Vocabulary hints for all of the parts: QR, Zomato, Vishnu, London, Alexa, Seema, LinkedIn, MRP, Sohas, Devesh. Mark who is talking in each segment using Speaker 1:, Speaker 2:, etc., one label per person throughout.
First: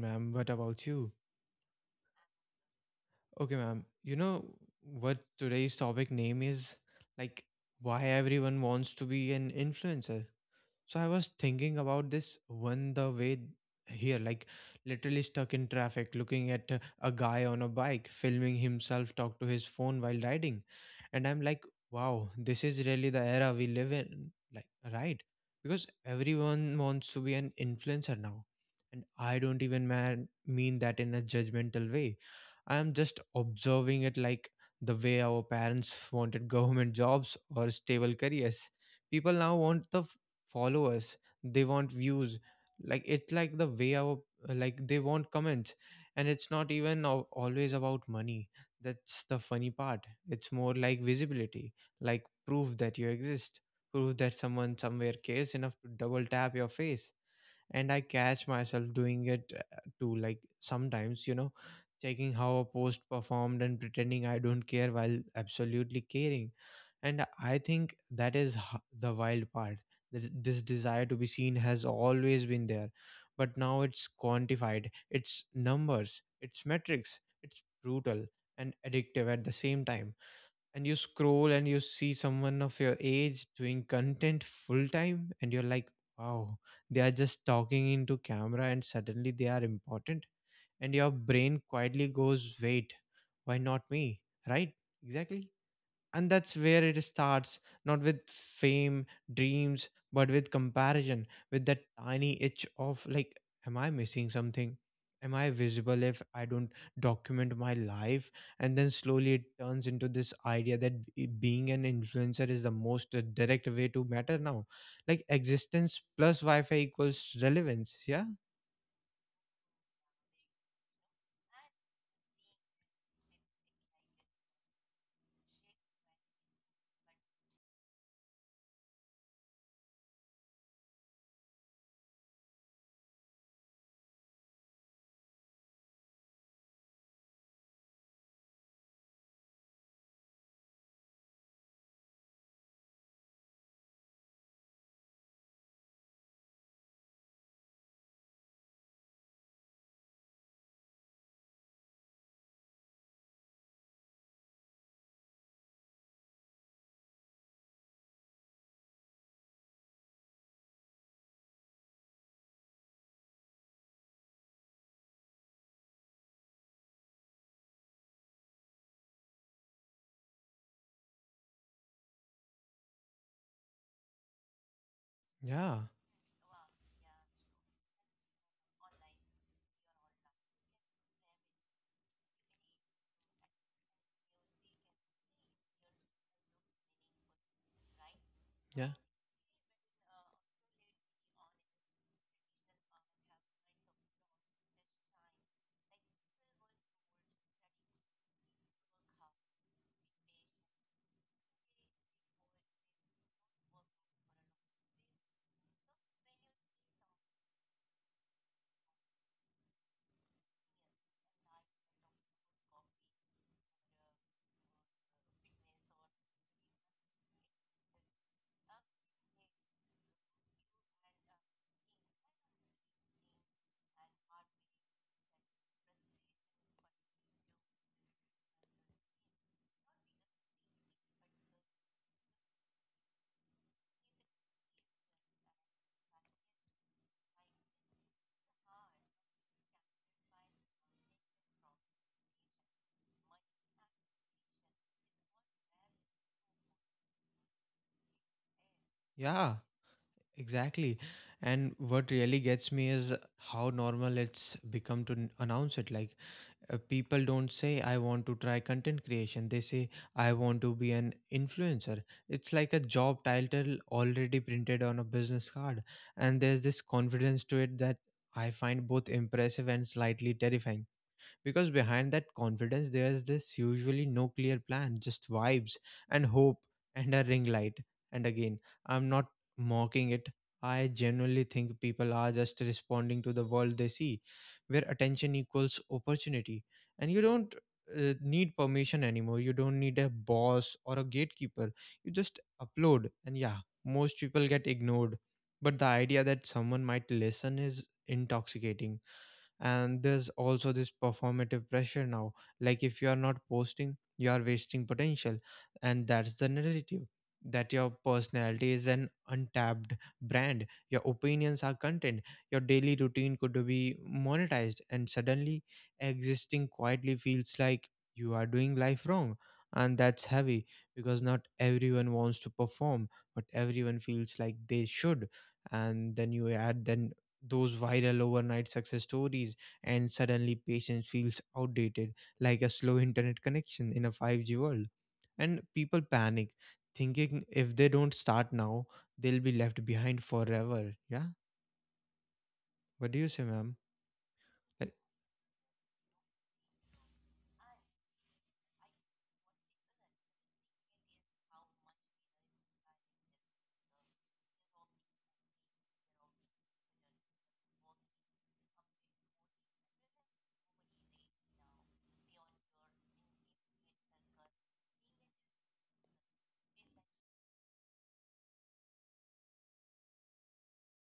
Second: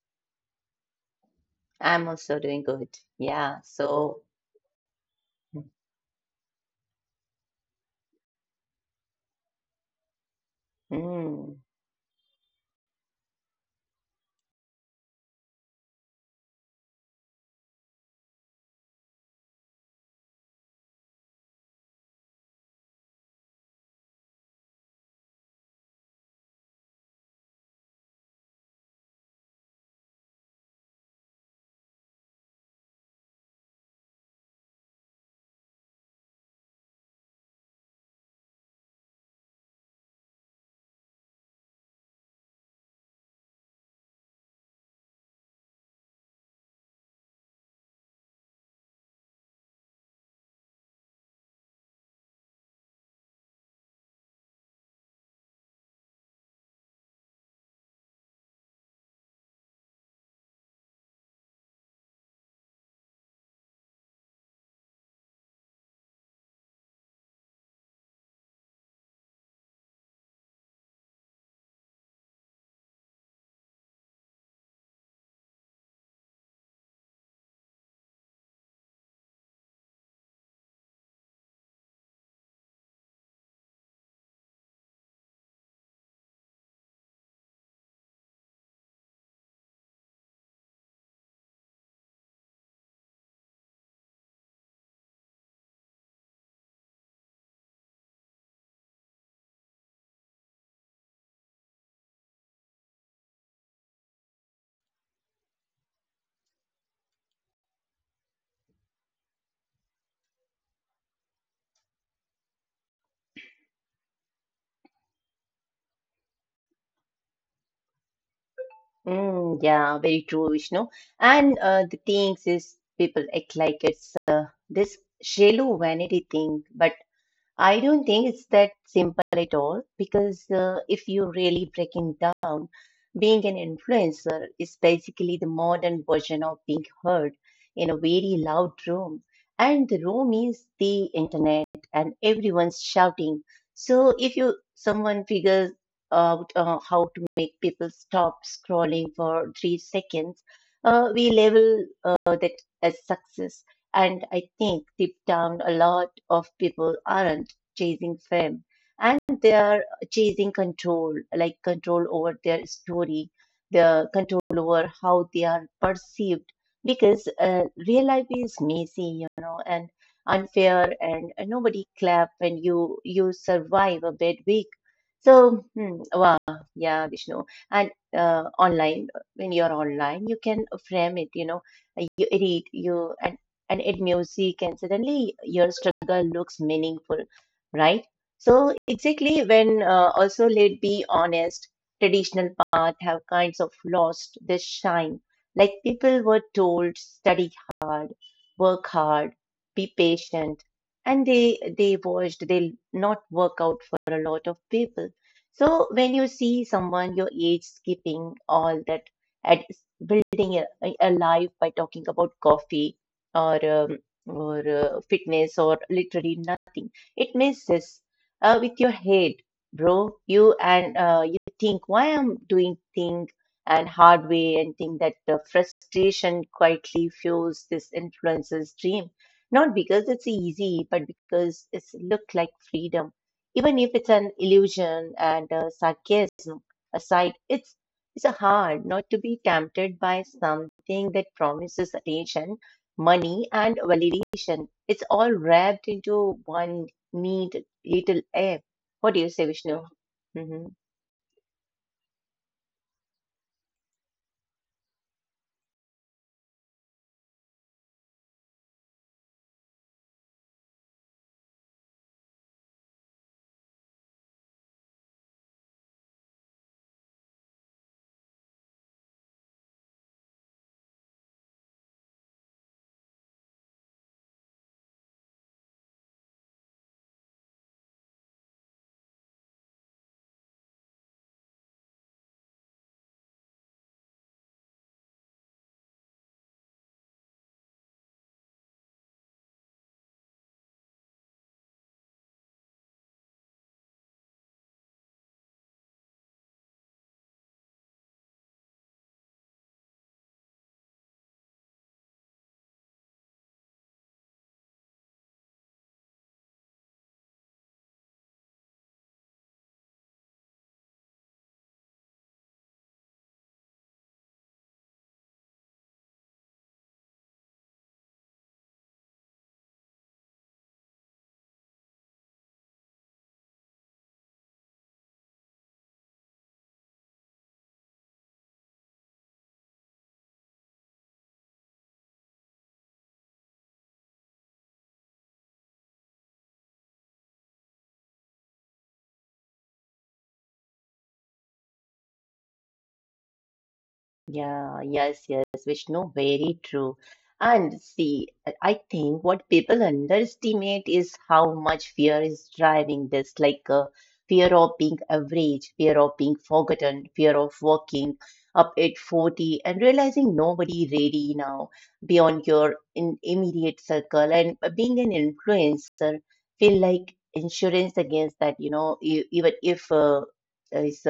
Speaker 1: ma'am. What about you?
Speaker 2: I'm also doing good.
Speaker 1: Okay,
Speaker 2: Yeah,
Speaker 1: ma'am. You
Speaker 2: so
Speaker 1: know what today's topic name is? Like, why everyone wants to be an influencer? So I was
Speaker 2: mm,
Speaker 1: thinking about this one the way here, like literally stuck in traffic, looking at a guy on a bike, filming himself talk to his phone while riding. And I'm like, wow, this is really the era we live in, like, right? Because everyone wants to be an influencer now. And I don't even mean that in a judgmental way. I am just observing it, like the way our parents wanted government jobs or stable careers. People now want the followers, they want views, like it's like the way our, like they want comments. And it's not even always about money. That's the funny part. It's more like visibility, like proof that you exist, proof that someone somewhere cares enough to double tap your face. And I catch myself doing it too, like sometimes, you know, checking how a post performed and pretending I don't care while absolutely caring. And I think that is the wild part. This desire to be seen has always been there, but now it's quantified. It's numbers, it's metrics, it's brutal and addictive at the same time. And you scroll and you see someone of your age doing content full time and you're like, wow, they are just talking into camera and suddenly they are important. And your brain quietly goes, wait, why not me? Right? Exactly. And that's where it starts, not with fame dreams, but with comparison, with that tiny itch of like, am I missing something? Am I visible if I don't document my life? And then slowly it turns into this idea that being an influencer is the most direct way to matter now, like existence plus wi-fi equals relevance. Yeah.
Speaker 2: yeah, very true, Vishnu. And the things is people act like it's this shallow vanity thing, but I don't think it's that simple at all because if you really break it down, being an influencer is basically the modern version of being heard in a very loud room. And the room is the internet, and everyone's shouting. So if you someone figures out how to make people stop scrolling for 3 seconds, we label that as success. And I think deep down, a lot of people aren't chasing fame, and they are chasing control, like control over their story, the control over how they are perceived, because real life is messy, you know, and unfair, and nobody clap when you survive a bad week. So,
Speaker 1: yeah
Speaker 2: wow, yeah, Vishnu. And online, when you're online, you can frame it, you know, you read, you and add music, and suddenly your struggle looks meaningful, right? So
Speaker 1: yeah
Speaker 2: exactly when also let be honest, traditional path have kinds of lost this shine. Like people were told, study hard, work hard, be patient, and they watched they not work out for a lot of people. So when you see someone your age skipping all that at building a life by talking about coffee or fitness or literally nothing, it messes with your head, bro. You think why I'm doing thing and hard way, and think that the frustration quietly fuels this influencer's dream. Not because it's easy, but because it's look like freedom. Even if it's an illusion, and sarcasm aside, it's a hard not to be tempted by something that promises attention, money, and validation. It's all wrapped into one need little air. What do you say,
Speaker 1: yeah
Speaker 2: Vishnu? hmm
Speaker 1: Exactly. And what really gets me is how normal it's become to announce it. Like, people don't say, I want to try content creation. They say, I want to be an influencer. It's like a job title already printed on a business card. And there's this confidence to it that I find both impressive and slightly terrifying, because behind that confidence there's this usually no clear plan, just vibes and hope and a ring light. And again, I'm not mocking it. I genuinely think people are just responding to the world they see, where attention equals opportunity. And you don't need permission anymore, you don't need a boss or a gatekeeper. You just upload, and yeah, most people get ignored, but the idea that someone might listen is intoxicating. And there's also this performative pressure now, like if you are not posting, you are wasting potential. And that's the narrative, that your personality is an untapped brand, your opinions are content, your daily routine could be monetized. And suddenly existing quietly feels like you are doing life wrong. And that's heavy, because not everyone wants to perform, but everyone feels like they should. And then you add then those viral overnight success stories, and suddenly patience feels outdated, like a slow internet connection in a 5G world. And people panic, thinking if they don't start now, they'll be left behind forever. Yeah. What do you say, ma'am?
Speaker 2: Yeah,
Speaker 1: Like,
Speaker 2: yes, yes, Vishnu, very true. And see, I think what people underestimate is how much fear is driving this, like fear of being average, fear of being forgotten, fear of working up at 40 and realizing nobody really now beyond your in immediate circle, and being an influencer feel like insurance against that, you know, e- even if is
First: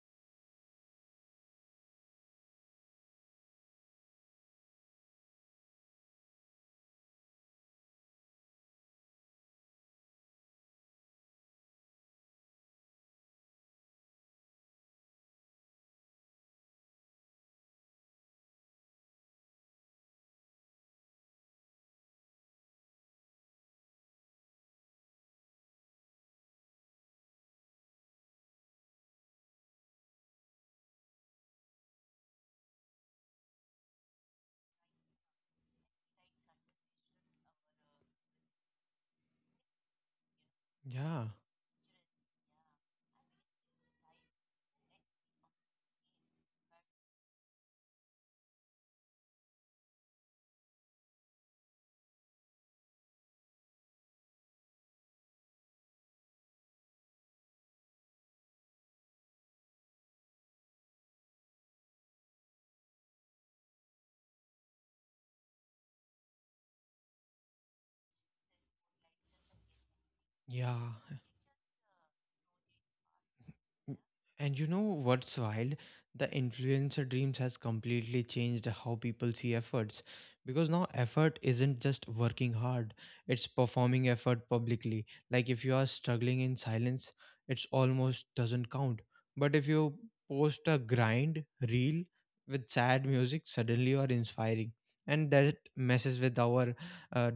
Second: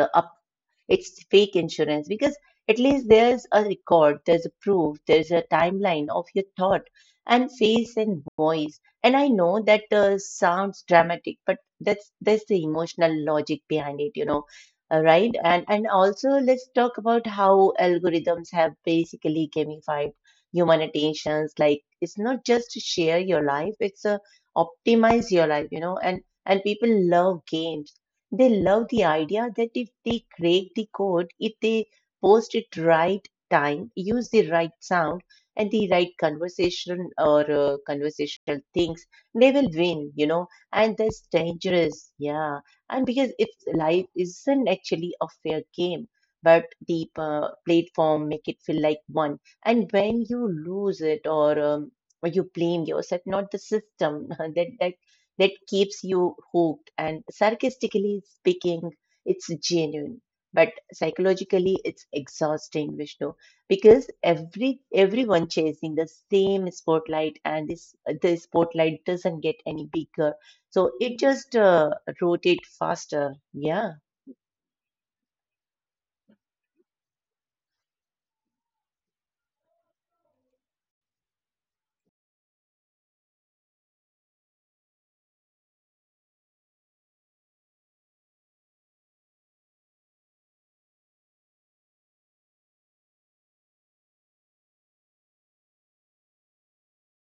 Speaker 2: it's fake insurance because at least there's a record, there's a proof, there's a timeline of your thought and face and voice. And I know that sounds dramatic, but that's the emotional logic behind it, you know. Right? And also let's talk about how algorithms have basically gamified human attentions. Like it's not just to share your life; it's a optimize your life, you know. And people love games, they love the idea that if they crack the code, if they post it right time, use the right sound and the right conversation or conversational things, they will win, you know, and that's
Speaker 1: yeah,
Speaker 2: dangerous. Yeah. And because if life isn't actually a fair game, but the platform make it feel like one. And when you lose it or you blame yourself, not the system. That keeps you hooked. And sarcastically speaking, it's genuine, but psychologically, it's exhausting, Vishnu, because everyone chasing the same spotlight, and this the spotlight doesn't get any bigger,
Speaker 1: yeah.
Speaker 2: so it just rotate faster. Yeah.
Speaker 1: And you know what's wild? The influencer dreams has completely changed how people see efforts, because now effort isn't just working hard, it's performing effort publicly. Like if you are struggling in silence, it's almost doesn't count. But if you post a grind reel with sad music, suddenly you are inspiring. And that messes with our uh,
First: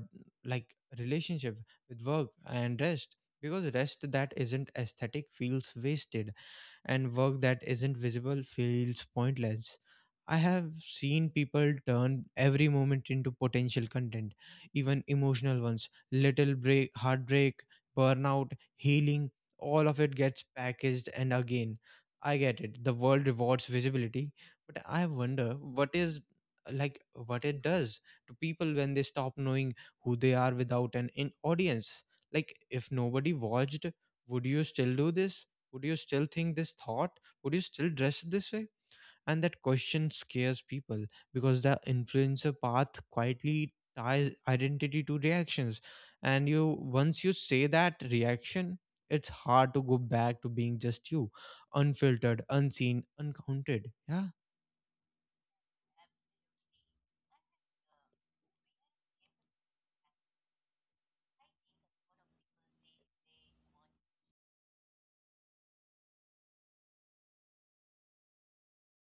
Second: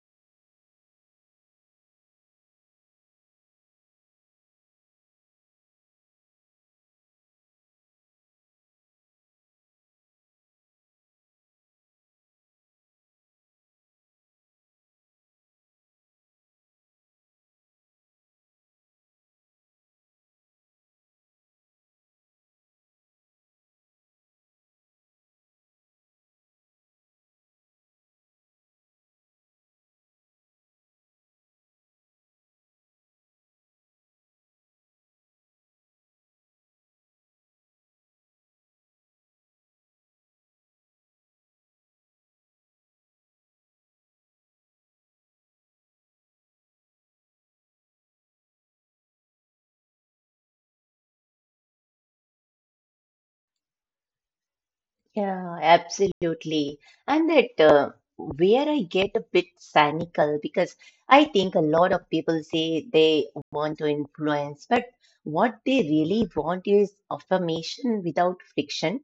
Speaker 1: like relationship with work and rest, because rest that isn't aesthetic feels wasted and work that isn't visible feels pointless. I have seen people turn every moment into potential content, even emotional ones. Little break, heartbreak, burnout, healing, all of it gets packaged. And again, I get it. The world rewards visibility, but I wonder what is, like what it does to people when they stop knowing who they are without an in audience. Like if nobody watched, would you still do this? Would you still think this thought? Would you still dress this way? And that question scares people, because the influencer path quietly ties identity to reactions. And you, once you say that reaction, it's hard to go back to being just you, unfiltered, unseen, uncounted. Yeah.
Speaker 2: Yeah, absolutely. And that where I get a bit cynical because I think a lot of people say they want to influence, but what they really want is affirmation without friction,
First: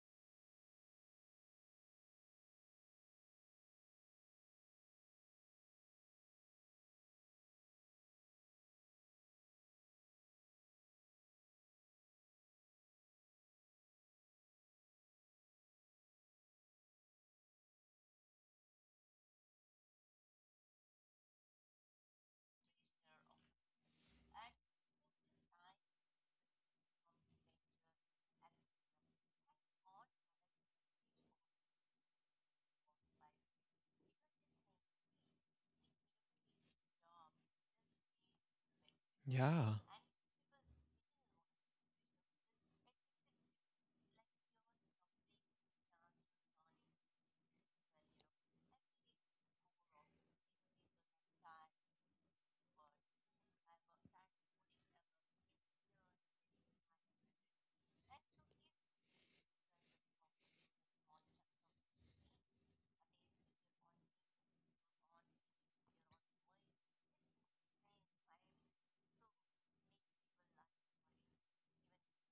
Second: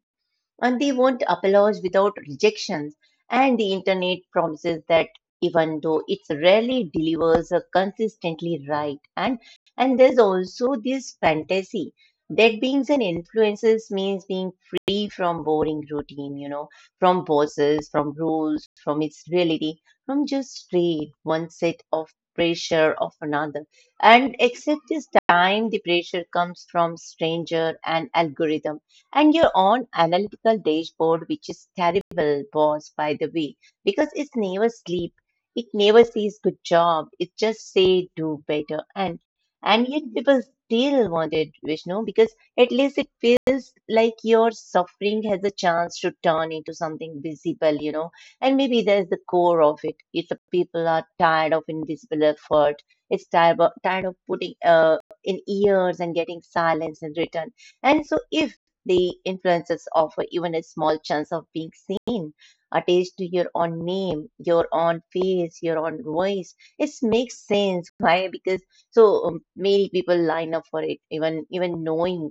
Speaker 2: and they want applause without rejections. And the internet promises that even though it rarely delivers a consistently right. And there's also this fantasy that being an influencer means being free from boring routine, you know, from bosses, from rules, from its reality, from just straight one set of pressure of another. And except this time the pressure comes from stranger and algorithm and your own analytical dashboard, which is terrible, boss, by the way, because it's never sleep. It never says good job. It just say do better. And
Speaker 1: Yeah.
Speaker 2: and yet people still want it, Vishnu, because at least it feels like your suffering has a chance to turn into something visible, you know. And maybe there's the core of it. It's the people are tired of invisible effort. It's tired of putting in years and getting silence in return. And so, if the influences offer even a small chance of being seen, attached to your own name, your own face, your own voice. It makes sense. Why? Because so many people line up for it, even knowing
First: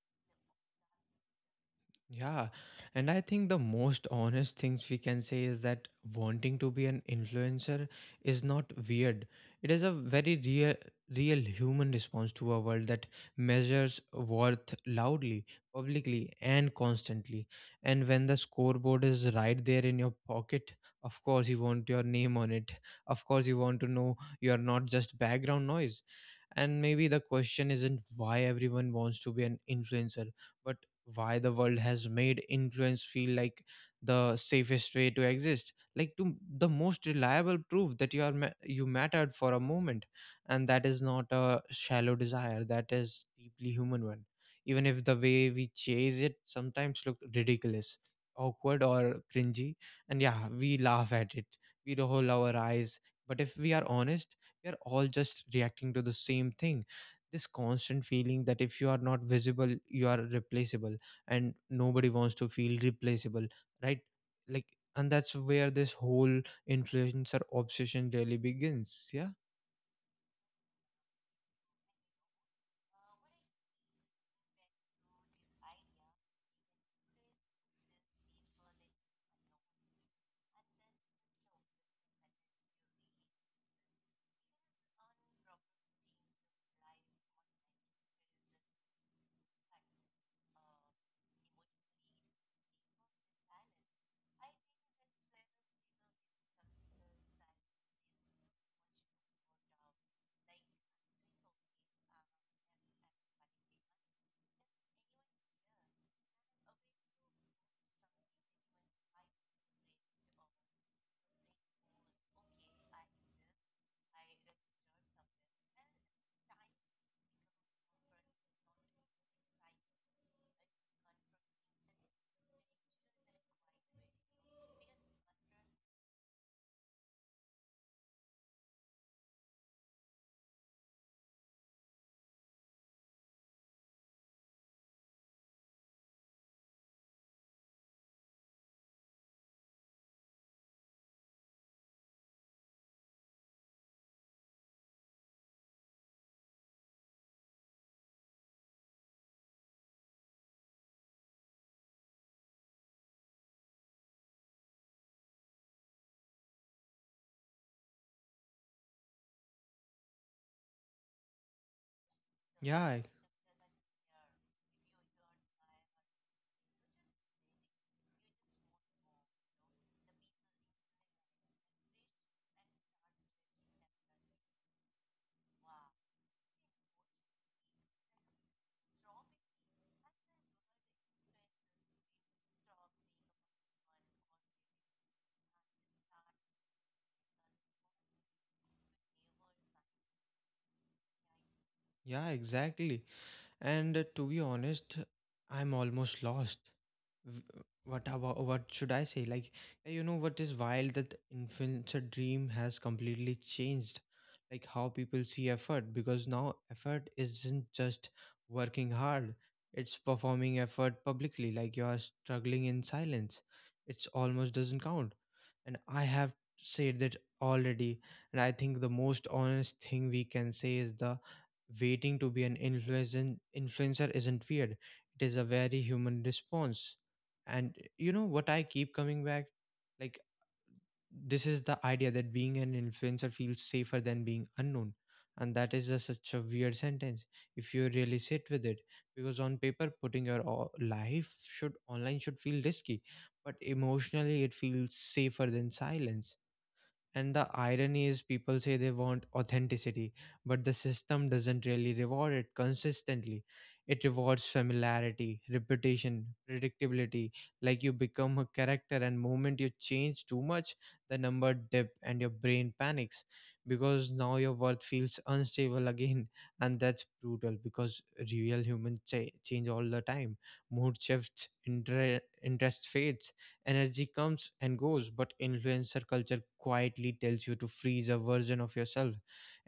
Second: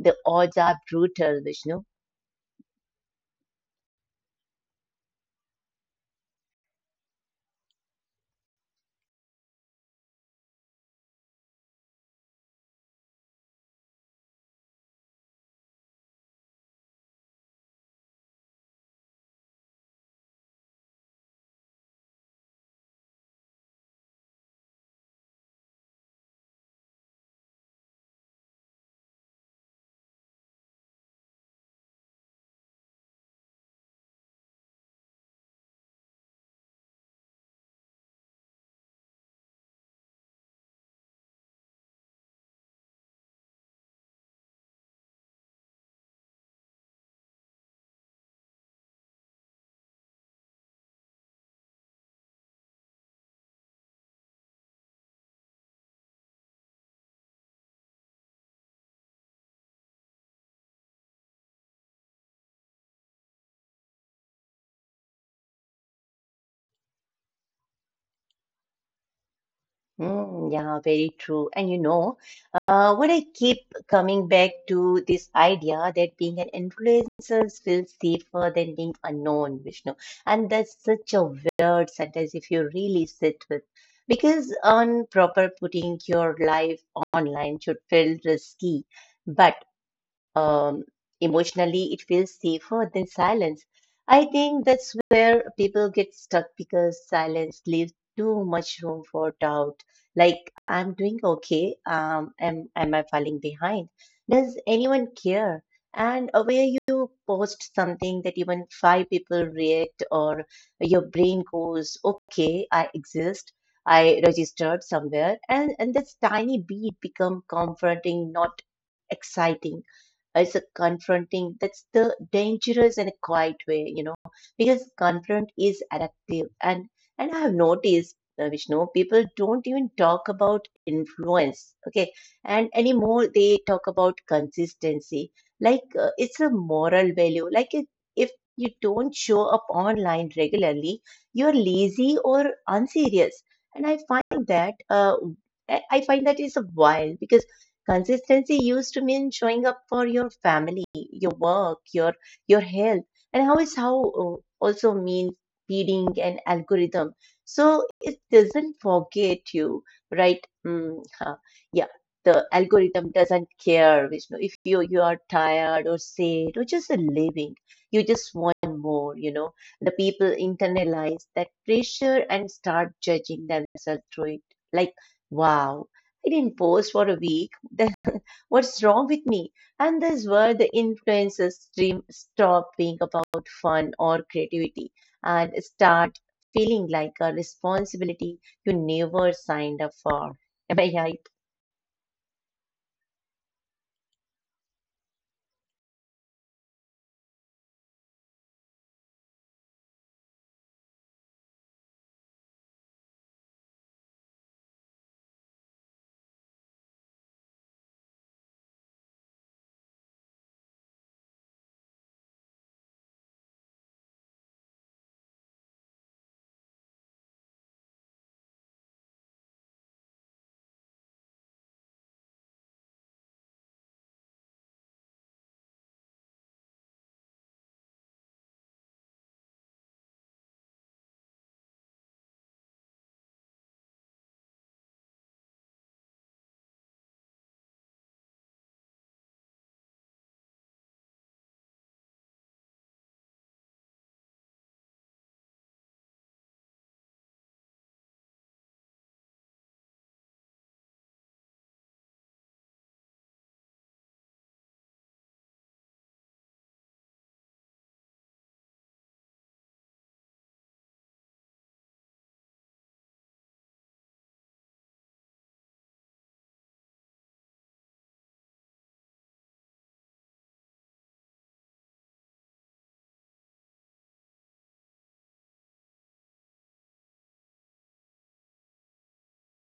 Speaker 2: the odds are brutal, Vishnu.
Speaker 1: Yeah, and I think the most honest things we can say is that wanting to be an influencer is not weird. It is a very real human response to a world that measures worth loudly, publicly, and constantly. And when the scoreboard is right there in your pocket, of course you want your name on it. Of course you want to know you are not just background noise. And maybe the question isn't why everyone wants to be an influencer, but why the world has made influence feel like the safest way to exist, like to the most reliable proof that you are you mattered for a moment. And that is not a shallow desire, that is deeply human one. Even if the way we chase it sometimes look ridiculous, awkward, or cringy, and yeah, we laugh at it, we roll our eyes, but if we are honest, we are all just reacting to the same thing, this constant feeling that if you are not visible you are replaceable. And nobody wants to feel replaceable, right? Like, and that's where this whole influencer obsession really begins. Yeah.
Speaker 2: Yeah, very true. And you know, what I keep coming back to this idea that being an influencer feels safer than being unknown, Vishnu. And that's such a weird sentence if you really sit with. Because on proper putting your life online should feel risky. But um, emotionally, it feels safer than silence. I think that's where people get stuck because silence leaves too much room for doubt. Like, I'm doing okay. Am I falling behind? Does anyone care? And where you post something that even five people react, or your brain goes, okay, I exist. I registered somewhere, and this tiny beat become comforting, not exciting, it's a confronting, that's the dangerous and a quiet way, you know, because confront is addictive, and I have noticed, Vishnu, people don't even talk about influence, okay, and anymore they talk about consistency, like it's a moral value, like if you don't show up online regularly, you're lazy or unserious. And I find that I find that is a while because. Consistency used to mean showing up for your family, your work, your health, and how is how uh, also means feeding an algorithm. So it doesn't forget you, right? Mm, huh. Yeah, the
Speaker 1: yeah
Speaker 2: algorithm doesn't care, Vishnu. If you are tired or sad or just living, you just want more. You know, the people internalize that pressure and start judging themselves through it. Like. Wow, I didn't post for a week. Then what's wrong with me? And that's where the influencers dream stop being about fun or creativity and start feeling like a responsibility you never signed up for. Am I right?
Speaker 1: yeah exactly. And to be honest, I'm almost lost. W- What about, what should I say? Like, you know, what is wild that influencer dream has completely changed, like how people see effort. Because now effort isn't just working hard, it's performing effort publicly. Like you are struggling in silence. It's almost doesn't count. And I have said that already. And I think the most honest thing we can say is the waiting to be an influencer isn't weird. It is a very human response. And you know what I keep coming back? Like, this is the idea that being an influencer feels safer than being unknown. And that is just such a weird sentence if you really sit with it. Because on paper, putting your life should online should feel risky, but emotionally it feels safer than silence. And the irony is, people say they want authenticity, but the system doesn't really reward it consistently. It rewards familiarity, reputation, predictability. Like you become a character, and moment you change too much, the number dip and your brain panics, because now your worth feels unstable again. And that's brutal, because real humans change all the time. Mood shifts, interest fades, energy comes and goes, but influencer culture quietly tells you to freeze a version of yourself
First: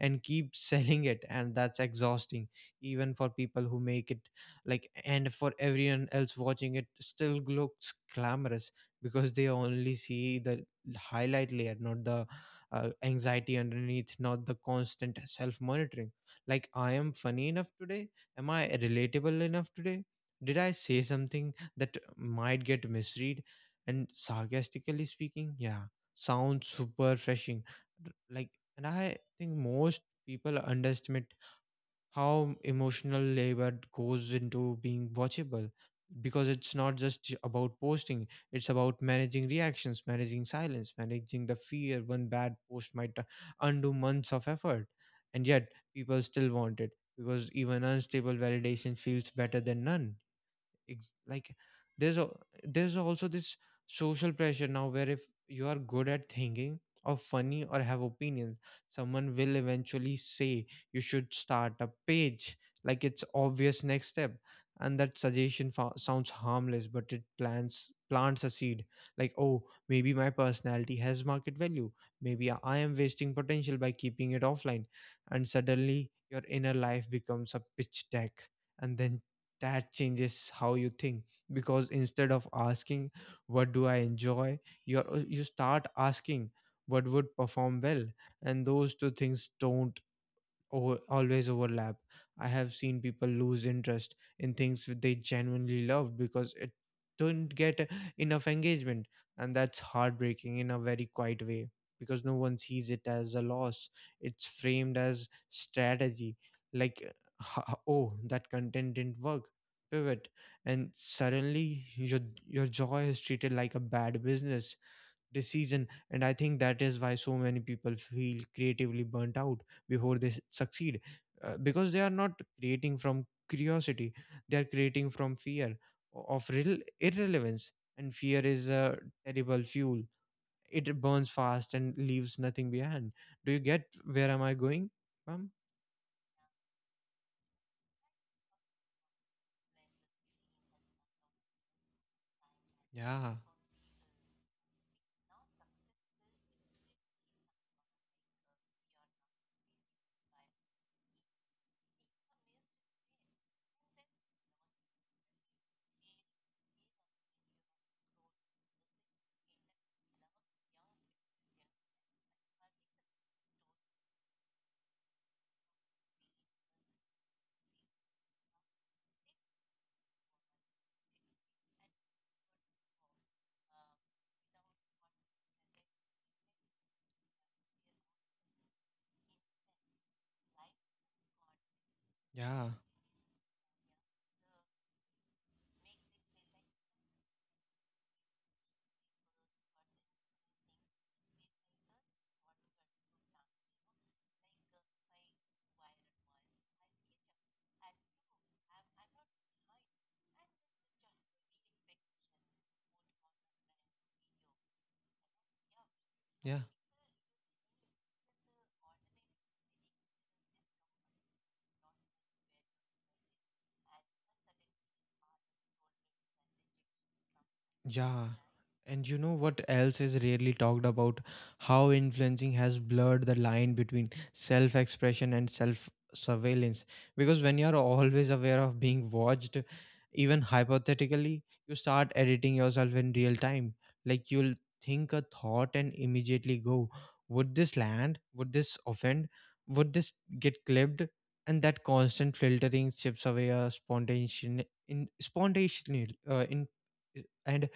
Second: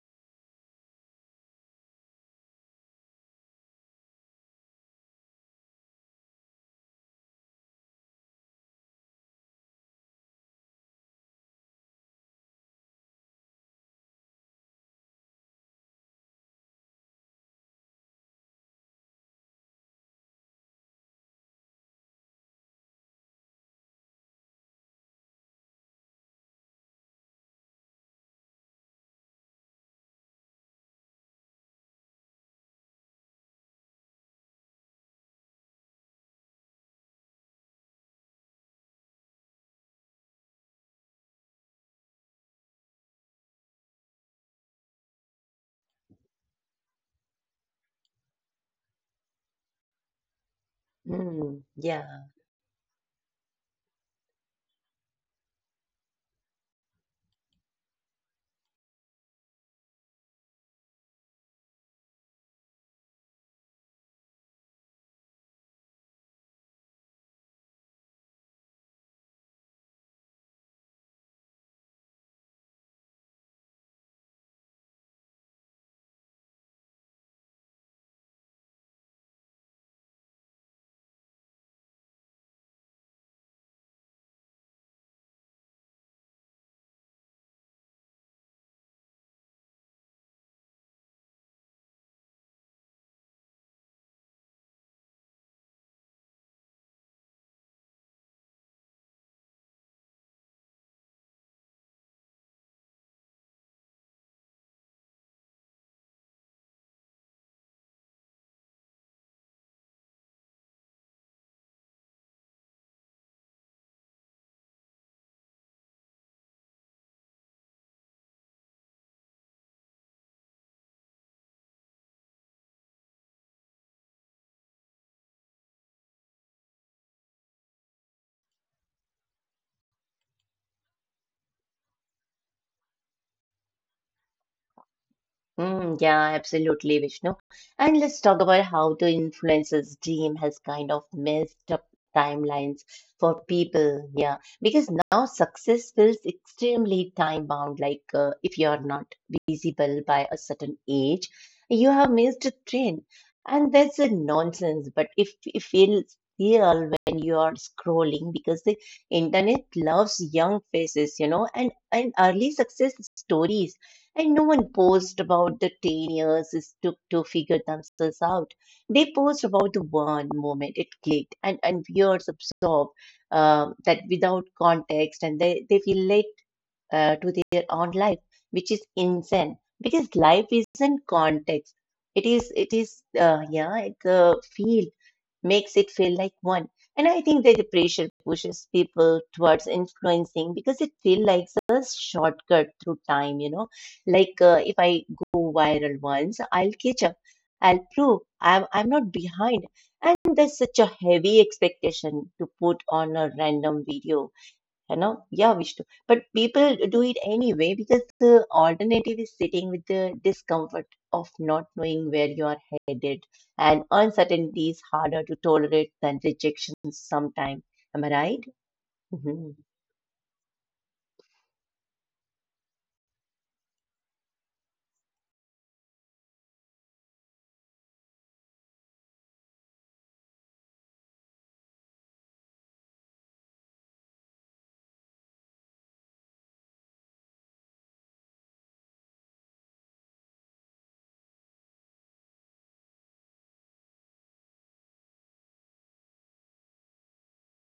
Speaker 1: and keep selling it. And that's exhausting, even for people who make it. Like, and for everyone else watching, it still looks glamorous because they only see the highlight layer, not the anxiety underneath, not the constant self monitoring. Like, I am funny enough today? Am I relatable enough today? Did I say something that might get misread? And sarcastically speaking, yeah, sounds super refreshing. Like, and I think most people underestimate how emotional labor goes into being watchable, because it's not just about posting, it's about managing reactions, managing silence, managing the fear one bad post might undo months of effort. And yet people still want it, because even unstable validation feels better than none. Like, there's
Speaker 2: Yeah.
Speaker 1: a, there's also this social pressure now where if you are good at thinking or funny or have opinions, someone will eventually say you should start a page, like it's obvious next step. And that suggestion sounds harmless, but it plants a seed, like, oh, maybe my personality has market value, maybe I am wasting potential by keeping it offline. And suddenly your inner life becomes a pitch deck. And then that changes how you think, because instead of asking what do I enjoy, you you start asking what would perform well, and those two things don't always overlap. I have seen people lose interest in things that they genuinely love because it don't get enough engagement, and that's heartbreaking in a very quiet way, because no one sees it as a loss. It's framed as strategy, like uh, oh, that content didn't work, pivot, and suddenly your joy is treated like a bad business decision. And I think that is why so many people feel creatively burnt out before they succeed, because they are not creating from curiosity, they are creating from fear of real irrelevance. And fear is a terrible fuel. It burns fast and leaves nothing behind. Do you get where am I going from?
Speaker 2: Yeah, absolutely, Vishnu. And let's talk about how the influencers dream has kind of messed up timelines
Speaker 1: yeah
Speaker 2: for people. Yeah, because now success feels extremely time bound. Like if you are not visible by a certain age, you have missed a train, and that's a nonsense. But if it feels real when you are scrolling, because the internet loves young faces, you know, and early success stories. And no one posed about the 10 years it took to figure themselves out. They posed about the one moment it clicked, and viewers absorb that without context, and they relate to their own life, which is insane because life isn't context.
Speaker 1: yeah
Speaker 2: It is, yeah, it's a field makes it feel like one. And I think that the pressure pushes people towards influencing because it feels like a shortcut through time, you know. Like if I go viral once, I'll catch up. I'll prove I'm not behind. And there's such a heavy expectation to put on a random video, you know. Yeah, Vishnu, but
Speaker 1: yeah
Speaker 2: people do it anyway because the alternative is sitting with the discomfort of not knowing where you are headed, and uncertainty is harder to tolerate than rejection sometimes. Am I
Speaker 1: Yeah.
Speaker 2: right?
Speaker 1: And you know what else is rarely talked about? How influencing has blurred the line between self expression and self surveillance. Because when you're always aware of being watched, even hypothetically, you start editing yourself in real time. Like you'll think a thought and immediately go, would this land? Would this offend? Would this get clipped? And that constant filtering chips away a spontaneous, in, spontaneous, in and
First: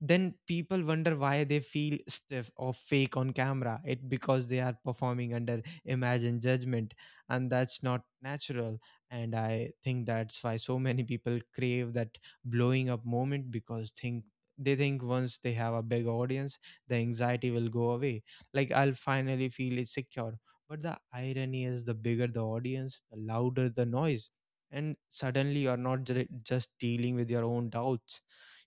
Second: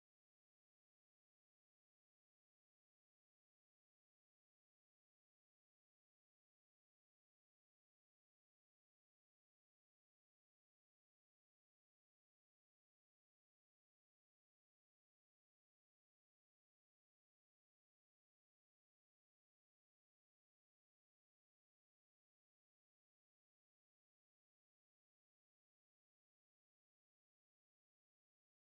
Speaker 1: then people wonder why they feel stiff or fake on camera. It because they are performing under imagined judgment, and that's not natural. And I think that's why so many people crave that blowing up moment, because think they think once they have a big audience the anxiety will go away. Like I'll finally feel it secure. But the irony is, the bigger the audience, the louder the noise, and suddenly you're not just dealing with your own doubts,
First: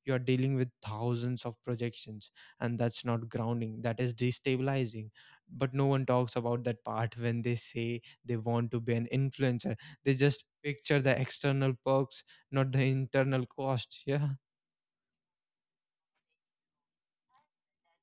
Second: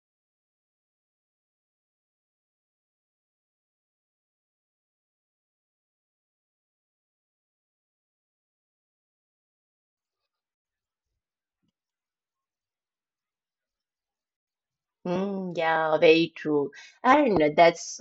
Speaker 1: you are dealing with thousands of projections, and that's not grounding, that is destabilizing. But no one talks about that part when they say they want to be an influencer. They just picture the external perks, not the internal cost, yeah
Speaker 2: Mm-hmm. Yeah, very true. And that's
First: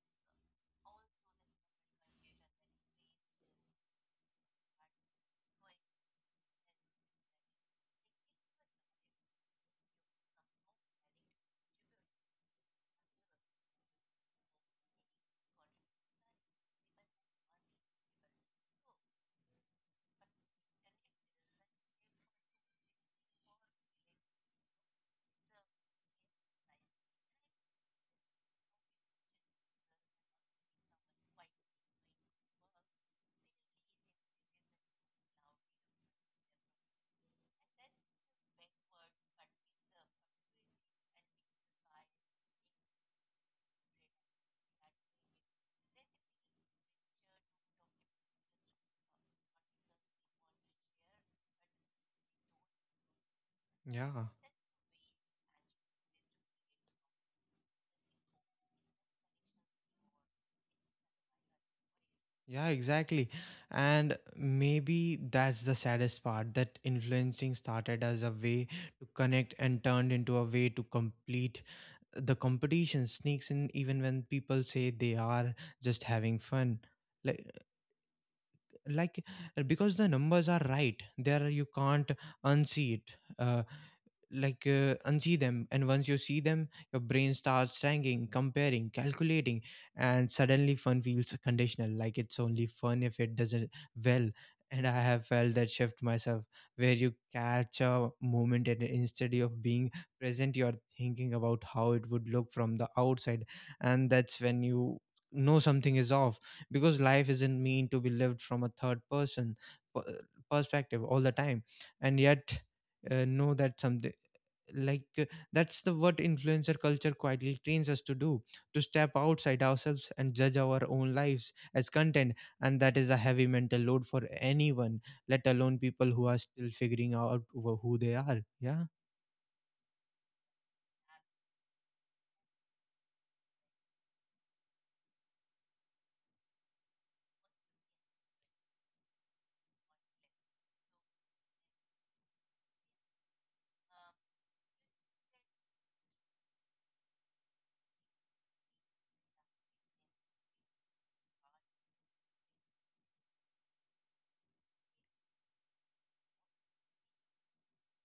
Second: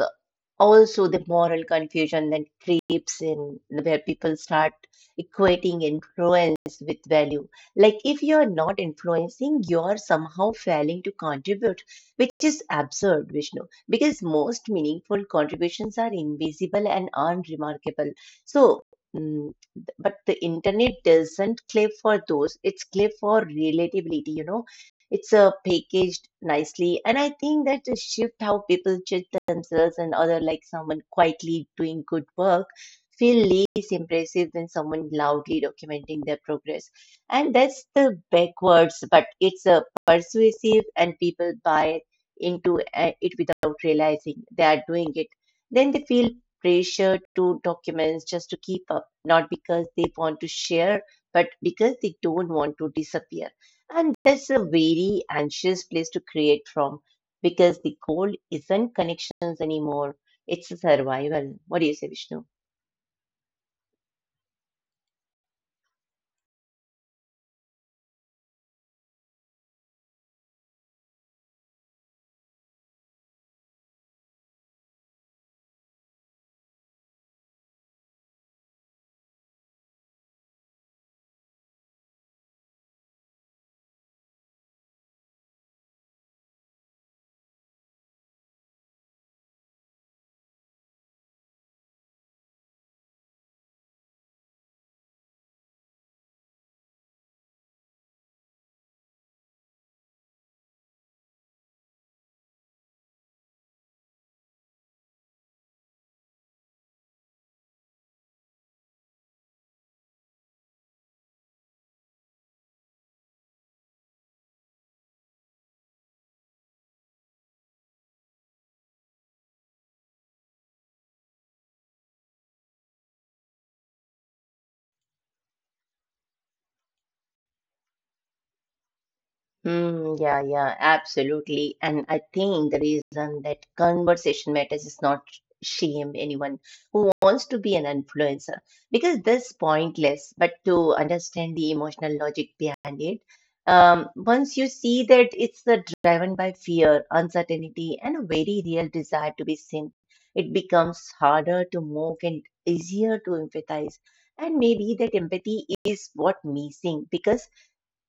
Speaker 2: also the moral confusion that creeps in where people start equating influence with value, like if you're not influencing you're somehow failing to contribute, which is absurd, Vishnu, because most meaningful contributions are invisible and unremarkable. So, mm, but the internet doesn't claim for those, it's claim for relatability, you know, it's packaged nicely, and I think that the shift how people judge themselves and other, like someone quietly doing good work feel less impressive than someone loudly documenting their progress. And that's the backwards, but it's a persuasive, and people buy into it without realizing they are doing it. Then they feel pressure to documents just to keep up, not because they want to share, but because they don't want to disappear. And
Speaker 1: yeah
Speaker 2: that's a very anxious place to create from because the goal isn't connections anymore, it's a survival. What do you say, Vishnu?
Speaker 1: yeah, exactly. And maybe that's the saddest part, that influencing started as a way to connect and turned into a way to complete. The competition sneaks in even when people say they are just having fun. like like because the numbers are right there, you can't unsee it. Unsee them. And once you see them, your brain starts tanking, comparing, calculating, and suddenly fun feels conditional. Like it's only fun if it doesn't, well. And I have felt that shift myself, where you catch a moment and instead of being present you're thinking about how it would look from the outside. And that's when you know something is off, because life isn't mean to be lived from a third person per- perspective all the time. And yet, know that some, like uh, that's the what influencer culture quietly trains us to do, to step outside ourselves and judge our own lives as content. And that is a heavy mental load for anyone, let alone people who are still figuring out who they are, yeah.
Speaker 2: Yeah, yeah, absolutely. And I think the reason that conversation matters is not shame anyone who wants to be an influencer because this pointless, but to understand the emotional logic behind it. Once you see that it's driven by fear, uncertainty, and a very real desire to be seen, it becomes harder to mock and easier to empathize. And maybe that empathy is what missing because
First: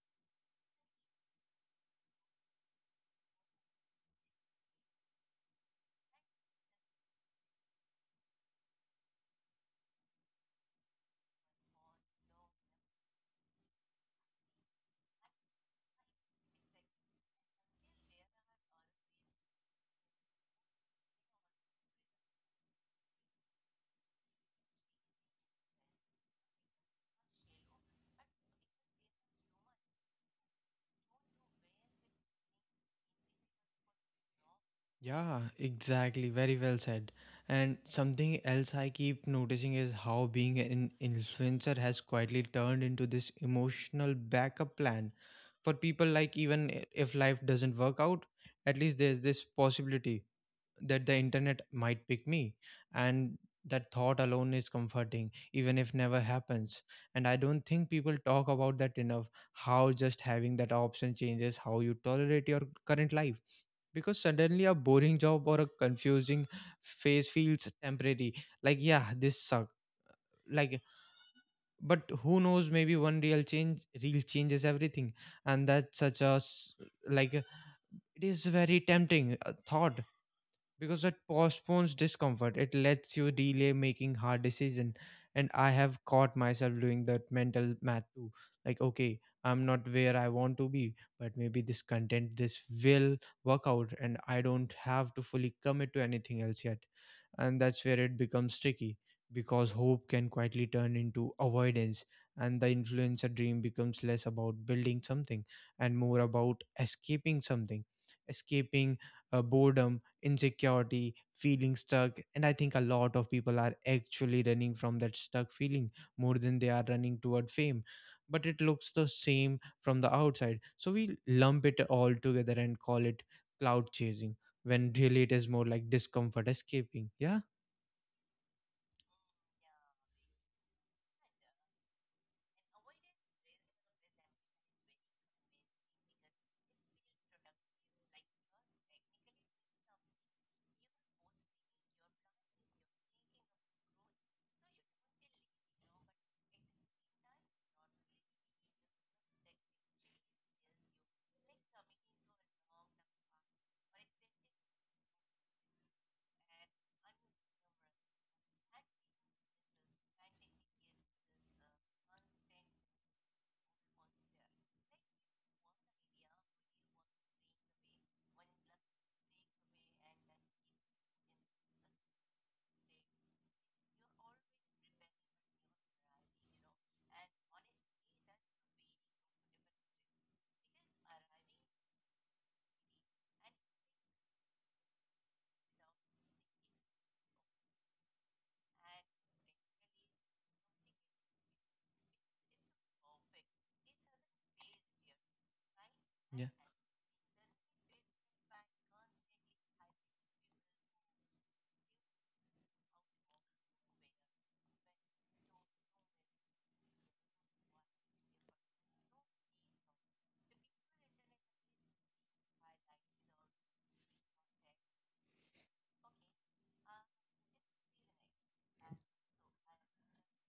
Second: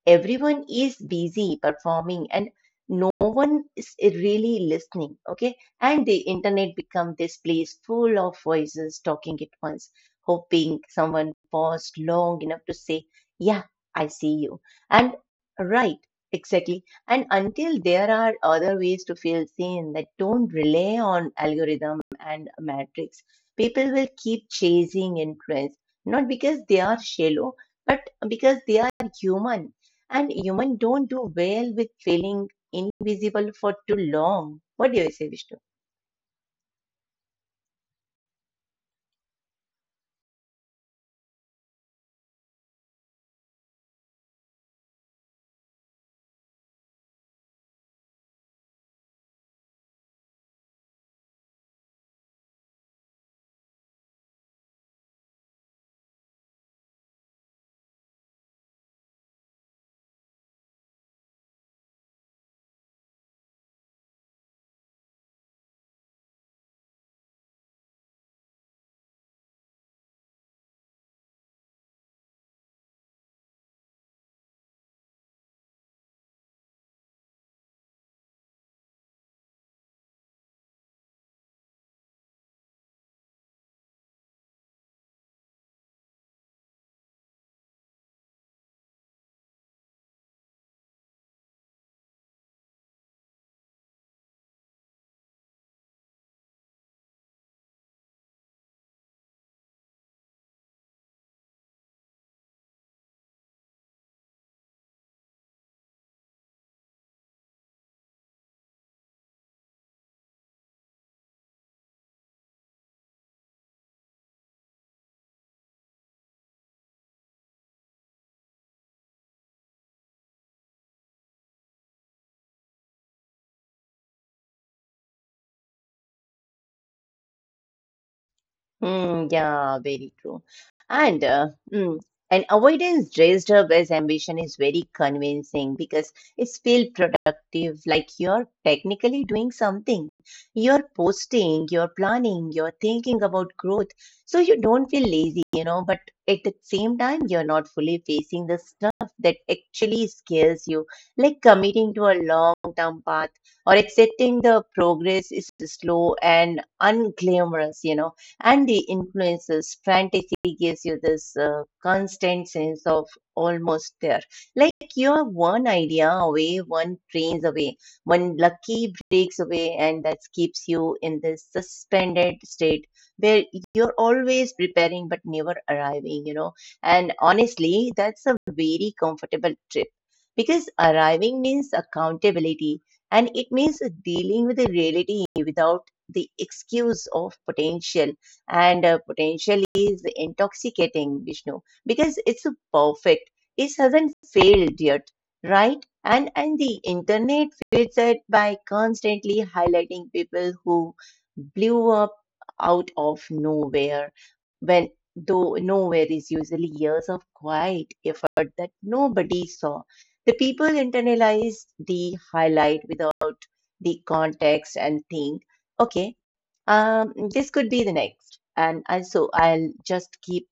Speaker 2: everyone is busy performing and no one is really listening, okay. And the internet become this place full of voices talking at once hoping someone paused long enough to say, yeah, I see you. And right, exactly. And until there are other ways to feel seen that don't rely on algorithm and matrix, people will keep chasing interests, not because they are shallow, but because they are human. And humans don't do well with feeling invisible for too long. What do you say,
Speaker 1: Yeah,
Speaker 2: Vishnu?
Speaker 1: exactly. Very well said. And something else I keep noticing is how being an influencer has quietly turned into this emotional backup plan for people. Like even if life doesn't work out, at least there's this possibility that the internet might pick me. And that thought alone is comforting, even if never happens. And I don't think people talk about that enough, how just having that option changes how you tolerate your current life. Because suddenly a boring job or a confusing phase feels temporary. Like, yeah, this suck, like, but who knows, maybe one real change real changes everything. And that's such a s- like it is very tempting, thought, because it postpones discomfort, it lets you delay making hard decision. And I have caught myself doing that mental math too. Like, okay, I'm not where I want to be, but maybe this content, this will work out, and I don't have to fully commit to anything else yet. And that's where it becomes tricky, because hope can quietly turn into avoidance. And the influencer dream becomes less about building something and more about escaping something. Escaping boredom, insecurity, feeling stuck. And I think a lot of people are actually running from that stuck feeling more than they are running toward fame. But it looks the same from the outside. So we lump it all together and call it cloud chasing, when really it is more like discomfort escaping. Yeah.
Speaker 2: Mm, yeah, very true. And and avoidance dressed up as ambition is very convincing because it's feel productive, like you're technically doing something. You're posting, you're planning, you're thinking about growth. So you don't feel lazy, but at the same time, you're not fully facing the stuff that actually scares you, like committing to a long-term path or accepting the progress is slow and unglamorous, And the influences fantasy gives you this constant sense of almost there, like you're one idea away, one trains away, one lucky breaks away, and that keeps you in this suspended state where you're always preparing but never arriving. And honestly that's a very comfortable trip because arriving means accountability, and it means dealing with the reality without the excuse of potential. And potential is intoxicating, Vishnu, because it's perfect. It hasn't failed yet, right? And the internet feeds it by constantly highlighting people who blew up out of nowhere, when though nowhere is usually years of quiet effort that nobody saw. The people internalize the highlight without the context and think, okay. This could be the next. And so I'll just keep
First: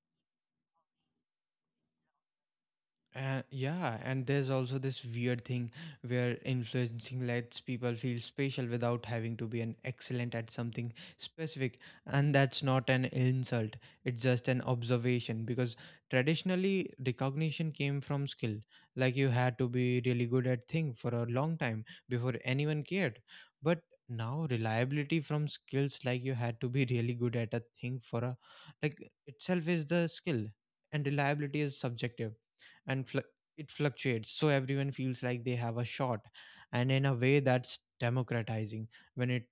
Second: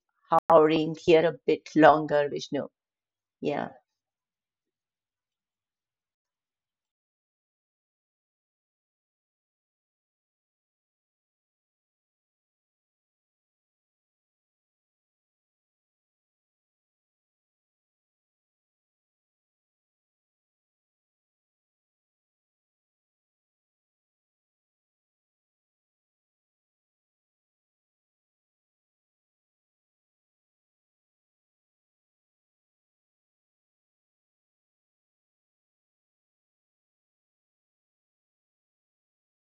Speaker 2: powering here a bit longer, Vishnu.
Speaker 1: And
Speaker 2: Yeah.
Speaker 1: yeah, and there's also this weird thing where influencing lets people feel special without having to be an excellent at something specific. And that's not an insult, it's just an observation, because traditionally recognition came from skill. Like you had to be really good at thing for a long time before anyone cared. But now reliability from skills, like you had to be really good at a thing for a, like, itself is the skill. And reliability is subjective, and it fluctuates, so everyone feels like they have a shot, and in a way that's democratizing, when it,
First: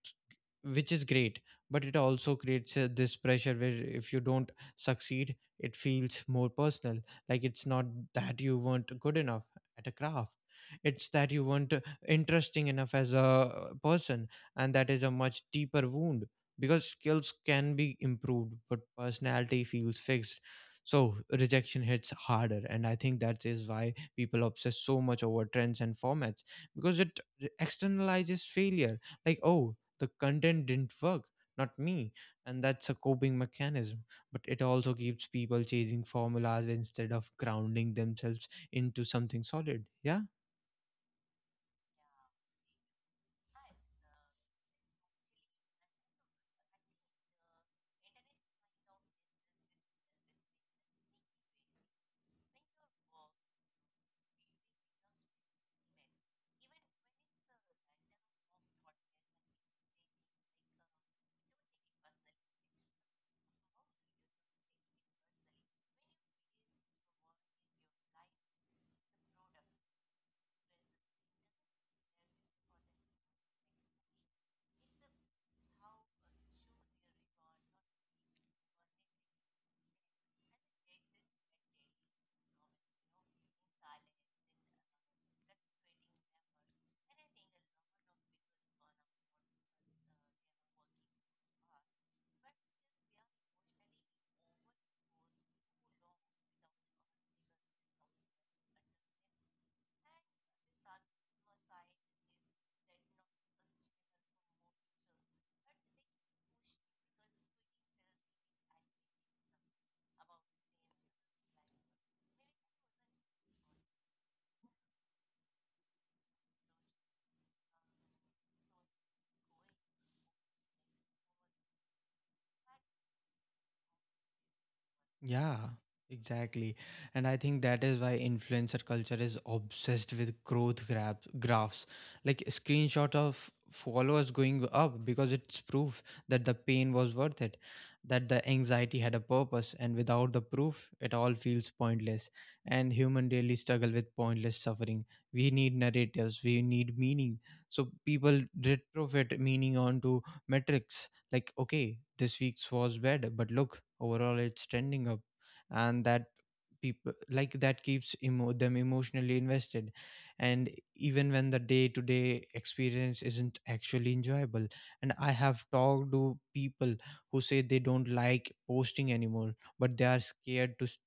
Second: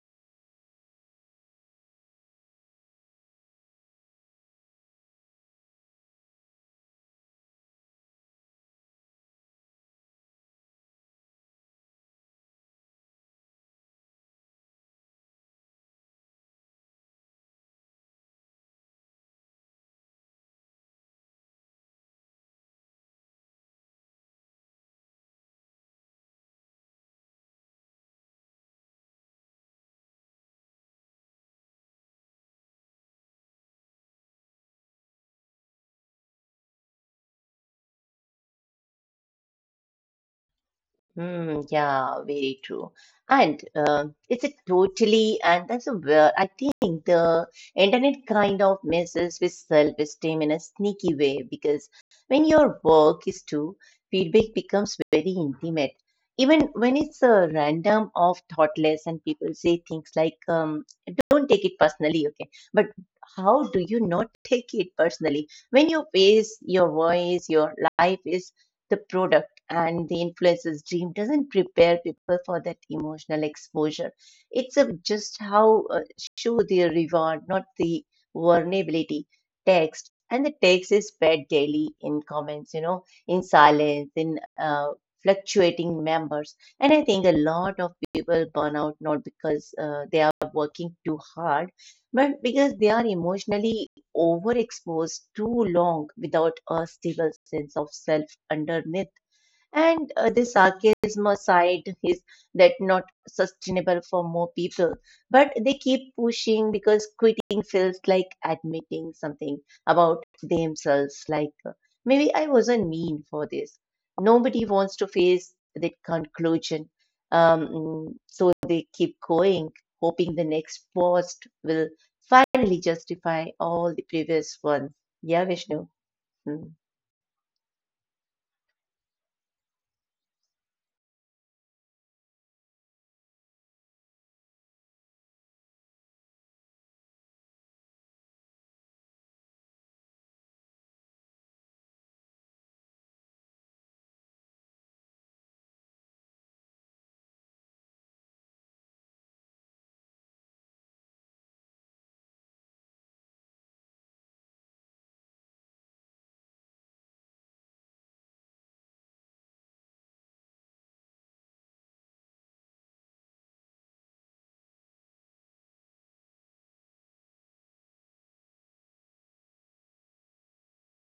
Speaker 1: which is great. But it also creates, this pressure where if you don't succeed, it feels more personal. Like it's not that you weren't good enough at a craft, it's that you weren't, interesting enough as a person. And that is a much deeper wound, because skills can be improved but personality feels fixed, so rejection hits harder. And I think that is why people obsess so much over trends and formats, because it externalizes failure. Like, oh, the content didn't work, not me. And that's a coping mechanism. But it also keeps people chasing formulas instead of grounding themselves into something solid. Yeah.
Speaker 2: Hmm. Yeah, very true. And it's a totally, and that's a where I think the internet kind of messes with self-esteem in a sneaky way because when your work is too, feedback becomes very intimate. Even when it's a random of thoughtless and people say things like, don't take it personally, okay? But how do you not take it personally? When your face, your voice, your life is the product and the influencer's dream doesn't prepare people for that emotional exposure. It's a, just how show the reward, not the vulnerability. Text and the text is spread daily in comments, in silence, in fluctuating members. And I think a lot of people burn out not because they are working too hard, but because they are emotionally overexposed too long without a stable sense of self underneath. And the sarcasm side is that not sustainable for more people, but they keep pushing because quitting feels like admitting something about themselves. Like maybe I wasn't mean for this. Nobody wants to face that conclusion. So they keep going, hoping the next post will finally justify all the previous one. Yeah,
Speaker 1: Yeah,
Speaker 2: Vishnu. Hmm.
Speaker 1: exactly. And I think that is why influencer culture is obsessed with growth grab graphs, like a screenshot of followers going up, because it's proof that the pain was worth it, that the anxiety had a purpose. And without the proof, it all feels pointless. And human really struggle with pointless suffering. We need narratives, we need meaning. So people retrofit meaning onto metrics. Like, okay, this week's was bad, but look, overall it's trending up. And that people like that keeps them emotionally invested, and even when the day to day experience isn't actually enjoyable. And I have talked to people who say they don't like posting anymore, but they are scared to s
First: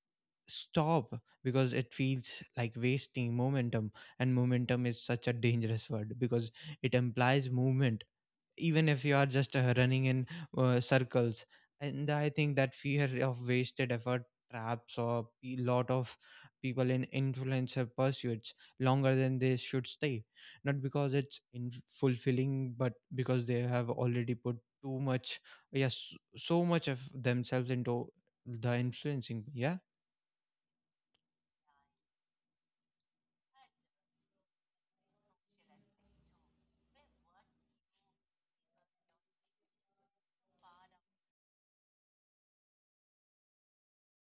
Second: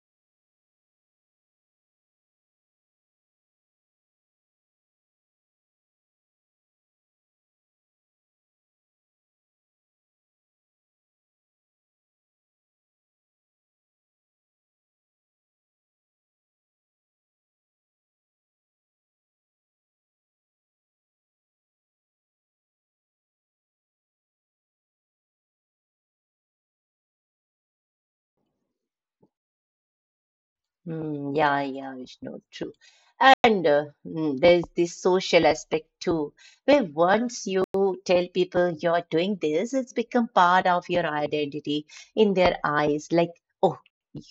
Speaker 1: stop, because it feels like wasting momentum. And momentum is such a dangerous word, because it implies movement even if you are just running in circles. And I think that fear of wasted effort traps a lot of people in influencer pursuits longer than they should stay, not because it's in fulfilling but because they have already put too much, yes, so much of themselves into the influencing, yeah.
Speaker 2: Mm, yeah, yeah, Vishnu, true. And there's this social aspect too, where once you tell people you're doing this, it's become part of your identity in their eyes. Like, oh,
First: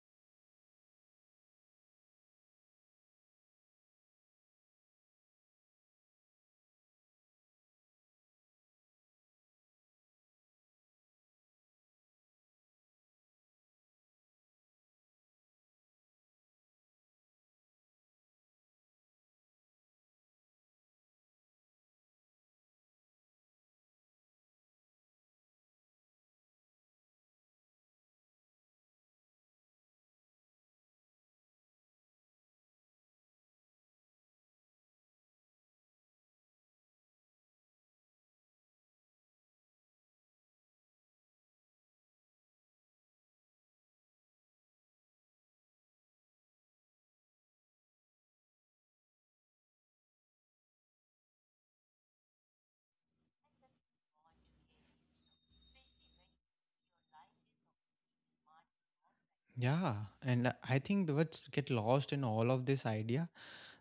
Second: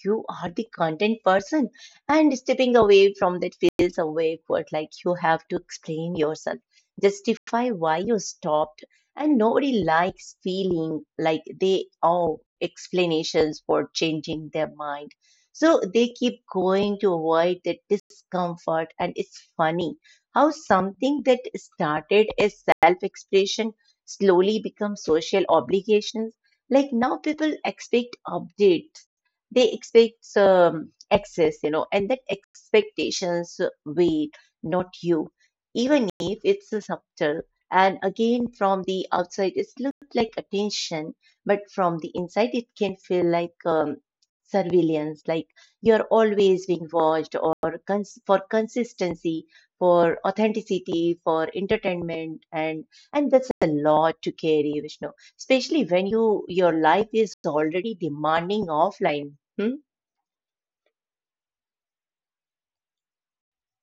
Speaker 2: you are the content person. And stepping away from that feels awkward, like you have to explain yourself, justify why you stopped. And nobody likes feeling like they owe explanations for changing their mind, so they keep going to avoid that discomfort. And it's funny how something that started as self expression slowly becomes social obligations. Like now people expect updates, they expect access, and that expectations wait, not you. Even if it's a subtle. And again, from the outside, it looks like attention, but from the inside, it can feel like surveillance, like you're always being watched or for consistency, for authenticity, for entertainment. And that's a lot to carry, Vishnu, especially when your life is already demanding offline. Hmm?
Speaker 1: Yeah, and I think what's get lost in all of this idea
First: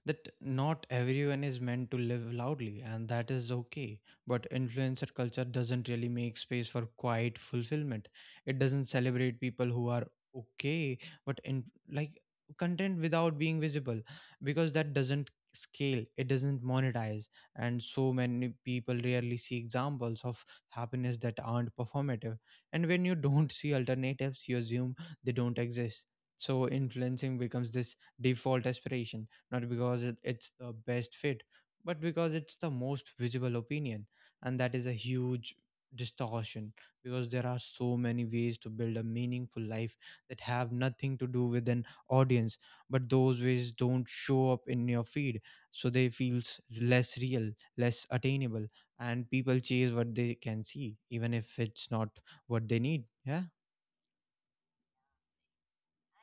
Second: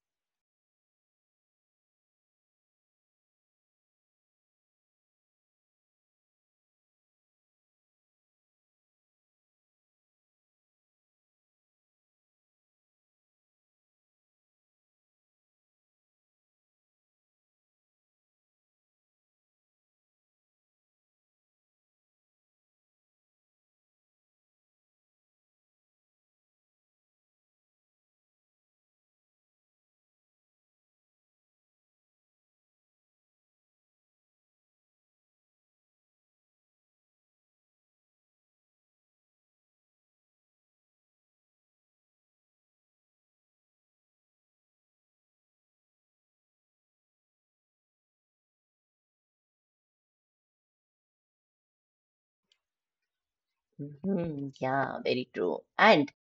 Speaker 1: that not everyone is meant to live loudly, and that is okay. But influencer culture doesn't really make space for quiet fulfillment. It doesn't celebrate people who are okay, but in, like, content without being visible, because that doesn't scale. It doesn't monetize, and so many people rarely see examples of happiness that aren't performative. And when you don't see alternatives, you assume they don't exist. So influencing becomes this default aspiration, not because it's the best fit, but because it's the most visible opinion. And that is a huge distortion, because there are so many ways to build a meaningful life that have nothing to do with an audience, but those ways don't show up in your feed. So they feels less real, less attainable, and people chase what they can see, even if it's not what they need. Yeah.
Speaker 2: Mhm. Yeah, very true. And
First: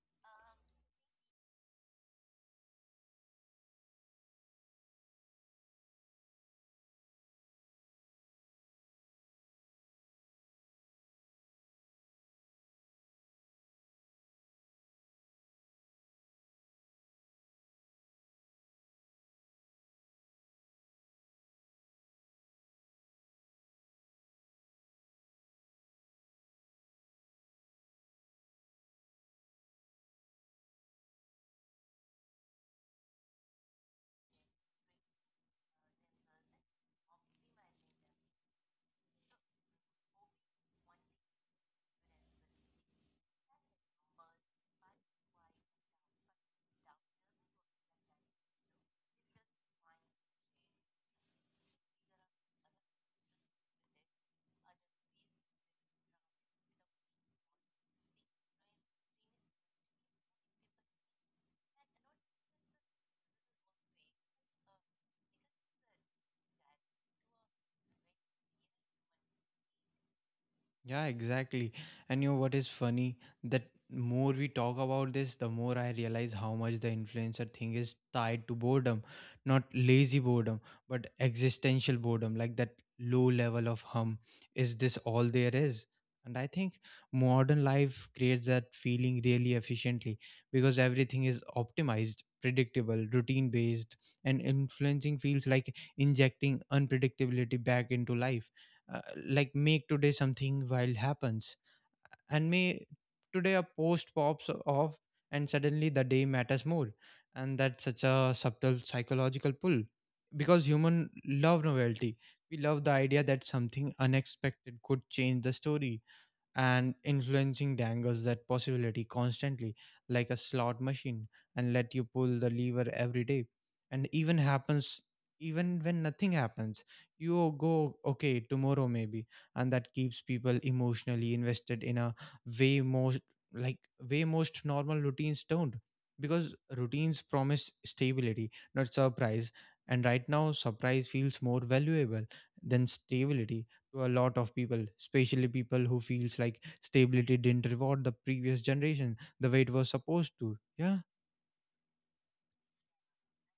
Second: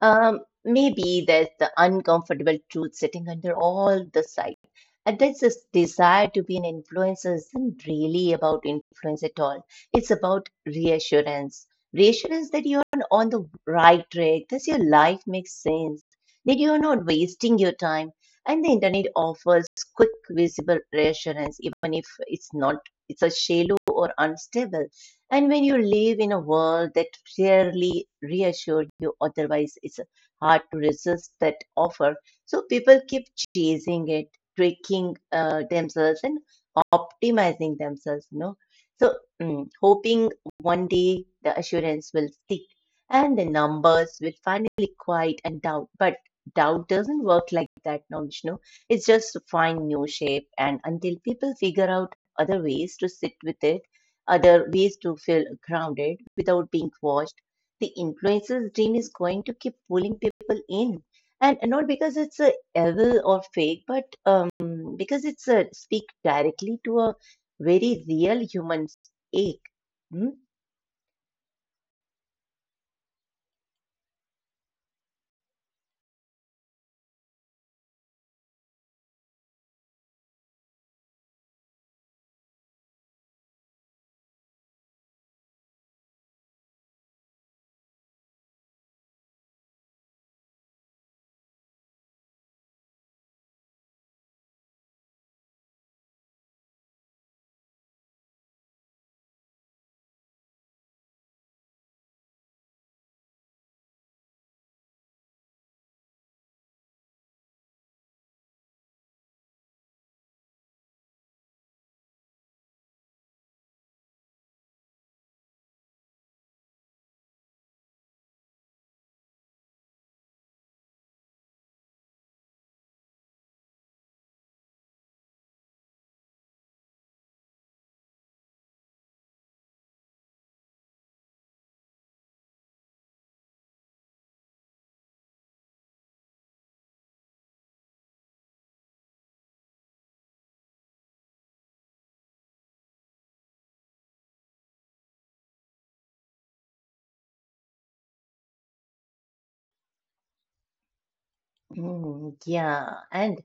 Speaker 2: Maybe there's the uncomfortable truth sitting under all the side. And that's this desire to be an influencer isn't really about influence at all. It's about reassurance. Reassurance that you're on the right track, that your life makes sense, that you're not wasting your time. And the internet offers quick, visible reassurance, even if it's not, it's a shallow or unstable. And when you live in a world that rarely reassures you otherwise, it's hard to resist that offer. So people keep chasing it, tricking themselves and optimizing themselves, So hoping one day the assurance will stick and the numbers will finally quiet and doubt. But doubt doesn't work like that, no, Vishnu. It's just find new shape. And until people figure out other ways to sit with it, other ways to feel grounded without being watched. The influencer's dream is going to keep pulling people in, and not because it's a evil or fake, but because it's a speak directly to a very real human ache. Hmm?
Speaker 1: Yeah, exactly. And you know what is funny? That more we talk about this, the more I realize how much the influencer thing is tied to boredom. Not lazy boredom, but existential boredom, like that low level of hum. Is this all there is? And I think modern life creates that feeling really efficiently, because everything is optimized, predictable, routine based, and influencing feels like injecting unpredictability back into life. uh, like, make today something wild happens, and may today a post pops off, and suddenly the day matters more. And that's such a subtle psychological pull, because human love novelty. We love the idea that something unexpected could change the story, and influencing dangles that possibility constantly, like a slot machine, and let you pull the lever every day. And even when nothing happens, you go, okay, tomorrow maybe. And that keeps people emotionally invested in a way most like way most normal routines don't, because routines promise stability, not surprise. And right now surprise feels more valuable than stability to a lot of people, especially people who feels like stability didn't reward the previous generation the way it was supposed to. Yeah.
Speaker 2: Mm, yeah. and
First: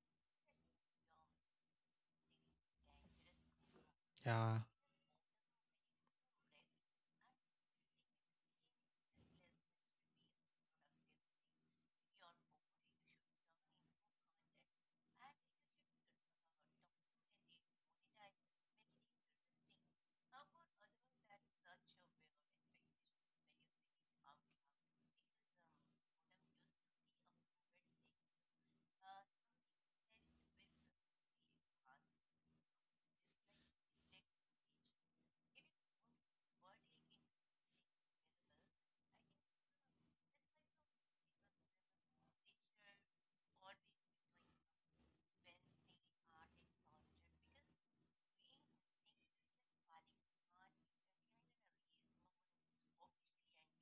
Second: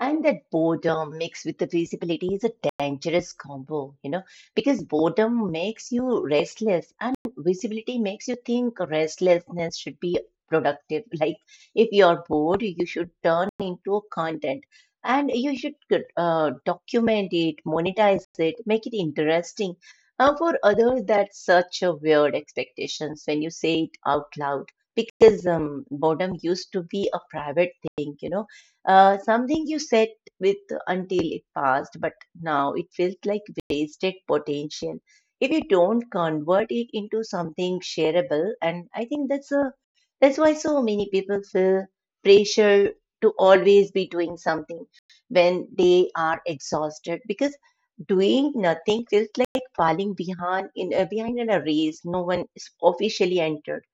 Speaker 2: and that boredom mixed with the visibility is a dangerous combo,
Speaker 1: Yeah,
Speaker 2: because boredom makes you restless and visibility makes you think restlessness should be productive. Like if you're bored, you should turn into a content and you should document it, monetize it, make it interesting. For others, that's such a weird expectations when you say it out loud because boredom used to be a private thing, something you sat with until it passed, but now it feels like wasted potential if you don't convert it into something shareable. And I think that's a that's why so many people feel pressure to always be doing something when they are exhausted because doing nothing feels like falling behind in behind in a race no one is officially entered.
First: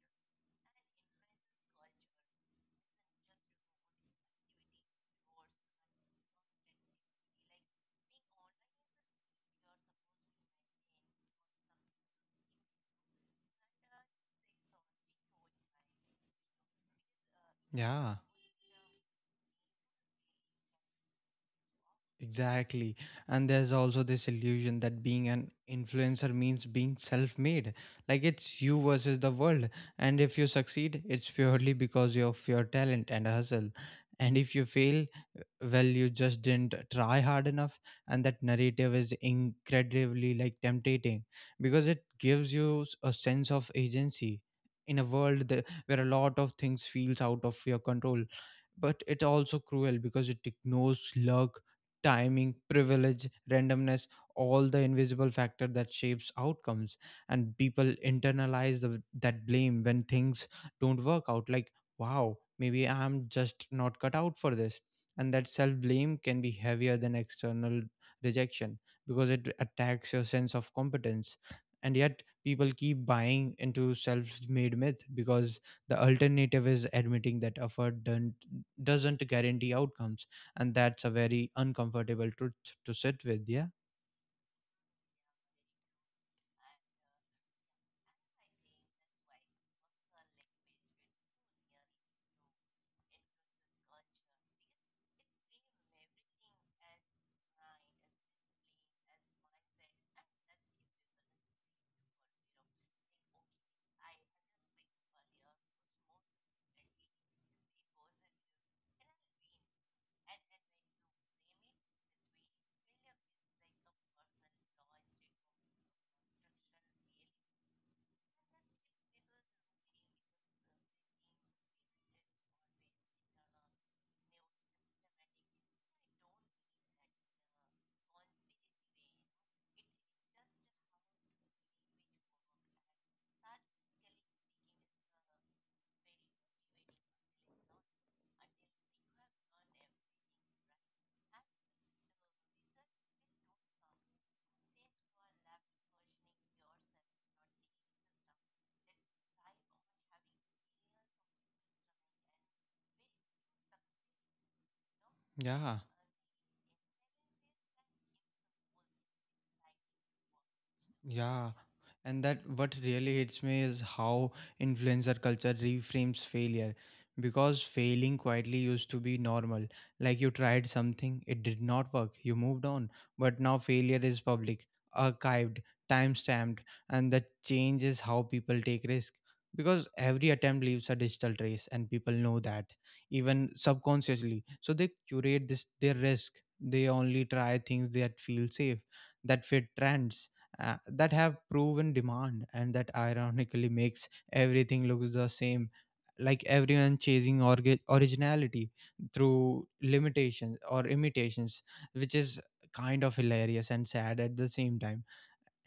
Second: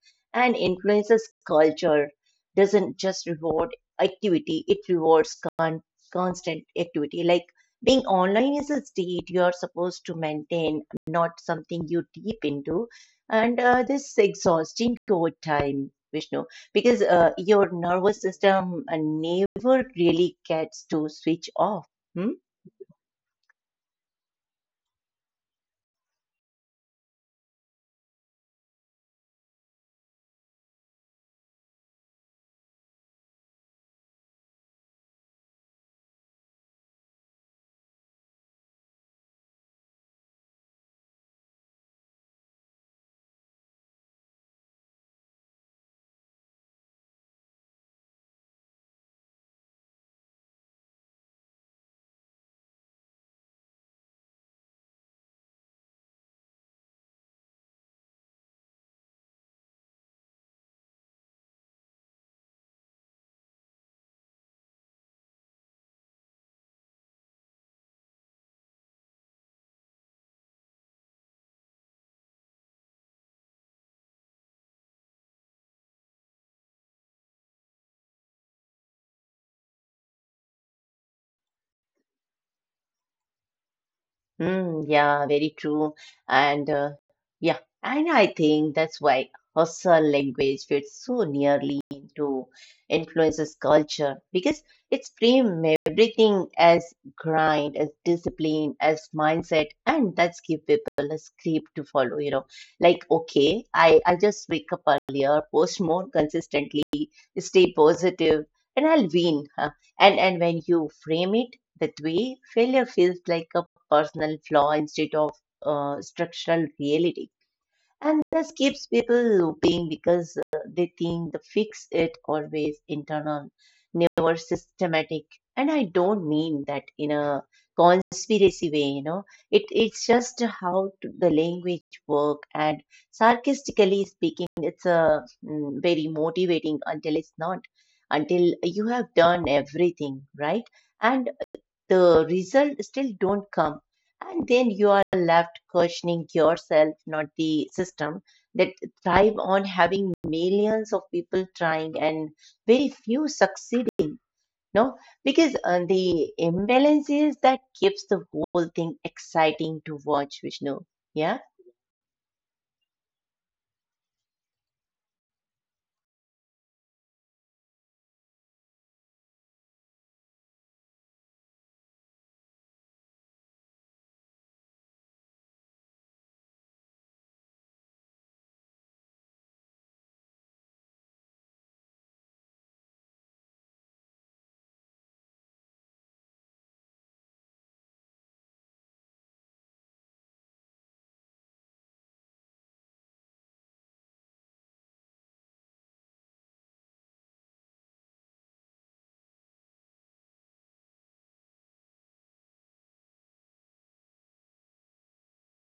Speaker 2: And influences culture doesn't just reward activity, it rewards constant activity. Like being online is a state you are supposed to maintain, not something you deep into. And this is exhausting over time, Vishnu, because your
Speaker 1: yeah.
Speaker 2: nervous system never really gets to switch off. Hmm?
Speaker 1: Exactly. And there's also this illusion that being an influencer means being self made. Like it's you versus the world. And if you succeed, it's purely because of your talent and hustle. And if you fail, well, you just didn't try hard enough. And that narrative is incredibly like tempting, because it gives you a sense of agency in a world that, where a lot of things feels out of your control. But it also cruel, because it ignores luck, timing, privilege, randomness, all the invisible factor that shapes outcomes. And people internalize that blame when things don't work out. Like, wow, maybe I'm just not cut out for this. And that self blame can be heavier than external rejection because it attacks your sense of competence. And yet, people keep buying into self made myth because the alternative is admitting that effort don't, doesn't guarantee outcomes, and that's a very uncomfortable truth to sit with. Yeah
Speaker 2: Mm, yeah, very true. And yeah, and I think that's why Hausa language fits so nearly into influences culture because it's frame everything as grind, as discipline, as mindset, and that's give people a script to follow, Like, okay, I just wake up earlier, post more consistently, stay positive, and I'll win. Huh? And when you frame it that way, failure feels like a personal flaw instead of structural reality. And this keeps people looping because they think the fix it always internal, never systematic. And I don't mean that in a conspiracy way, It's just how to- the language work and sarcastically speaking, it's a very motivating until it's not, until you have done everything, right? And the result still don't come, and then you are left questioning yourself, not the system that thrive on having millions of people trying and very few succeeding, no, because
Speaker 1: Yeah.
Speaker 2: the imbalance is that keeps the whole thing exciting to watch, Vishnu. Yeah.
Speaker 1: Yeah, and that what really hits me is how influencer culture reframes failure, because failing quietly used to be normal. Like, you tried something, it did not work, you moved on, but now failure is public, archived, time stamped, and that changes how people take risk, because every attempt leaves a digital trace and people know that, even subconsciously. So they curate this their risk. They only try things that feel safe, that fit trends, that have proven demand, and that ironically makes everything look the same, like everyone chasing originality through limitations or imitations, which is kind of hilarious and sad at the same time.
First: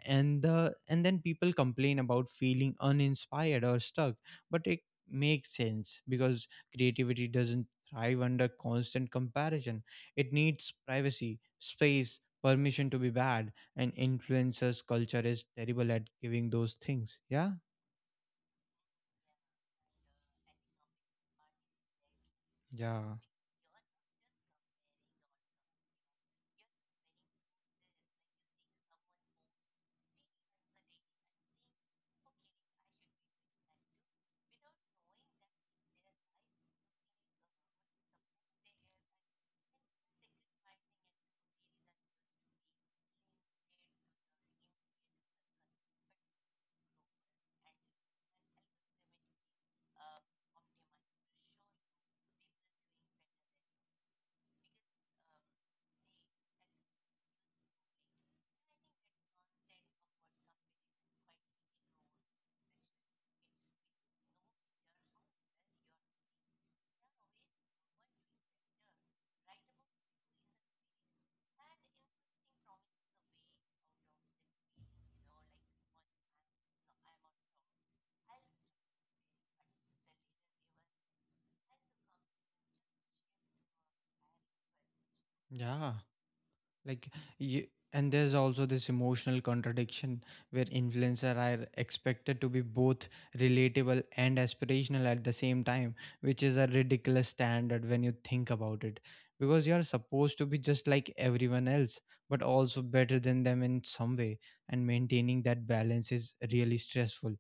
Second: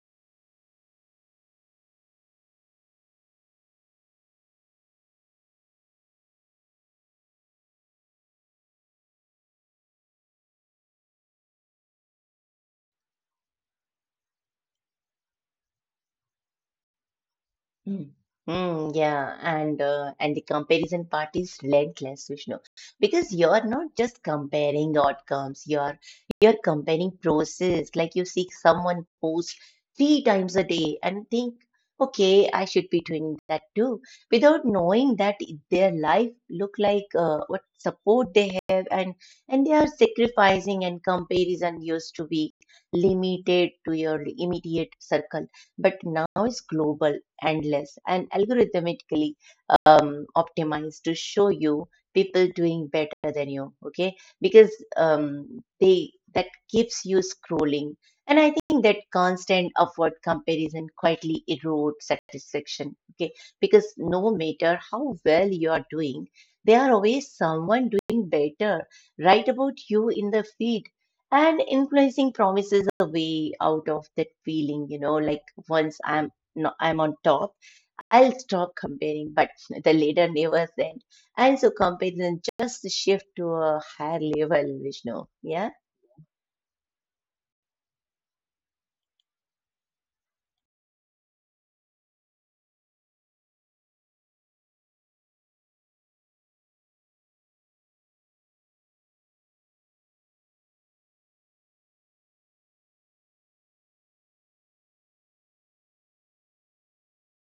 Speaker 1: And then people complain about feeling uninspired or stuck, but it makes sense, because creativity doesn't thrive under constant comparison. It needs privacy, space, permission to be bad, and influencers culture is terrible at giving those things. Yeah,
Speaker 2: Mm. Mm, yeah. And and the comparison part is relentless, Vishnu,
Speaker 1: yeah.
Speaker 2: because you're not just comparing outcomes, you're comparing process. Like you see someone post 3 times a day and think, okay, I should be doing that too, without knowing that their life look like what support they have and they are sacrificing. And comparison used to be limited to your immediate circle, but now it's global, endless, and algorithmically optimized to show you people doing better than you, okay, because they that keeps you scrolling. And I think that constant upward comparison quietly erodes satisfaction, okay, because no matter how well you are doing, there are always someone doing better right about you in the feed. And influencing promises a way out of that feeling. Like once I'm no, I'm on top, I'll stop comparing, but the leader never sent. And so comparison just shift to a higher level, Vishnu. Yeah.
Speaker 1: Yeah, like you, and there's also this emotional contradiction where influencers are expected to be both relatable and aspirational at the same time, which is a ridiculous standard when you think about it, because you're supposed to be just like everyone else but also better than them in some way. And maintaining that balance is really stressful,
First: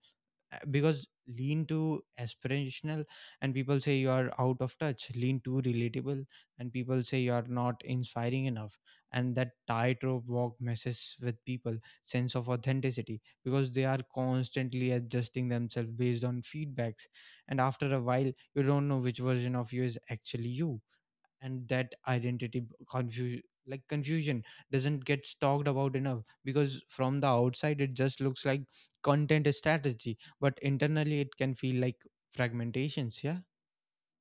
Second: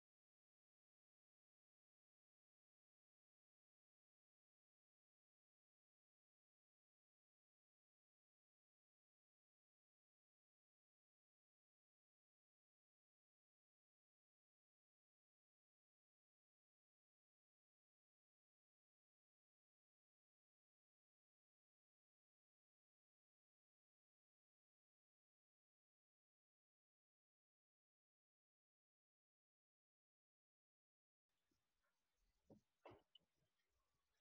Speaker 1: because lean too aspirational and people say you are out of touch, lean too relatable and people say you are not inspiring enough. And that tightrope walk messes with people sense of authenticity, because they are constantly adjusting themselves based on feedbacks, and after a while you don't know which version of you is actually you. And that identity confusion, like confusion doesn't get talked about enough, because from the outside it just looks like content strategy, but internally it can feel like fragmentations. Yeah.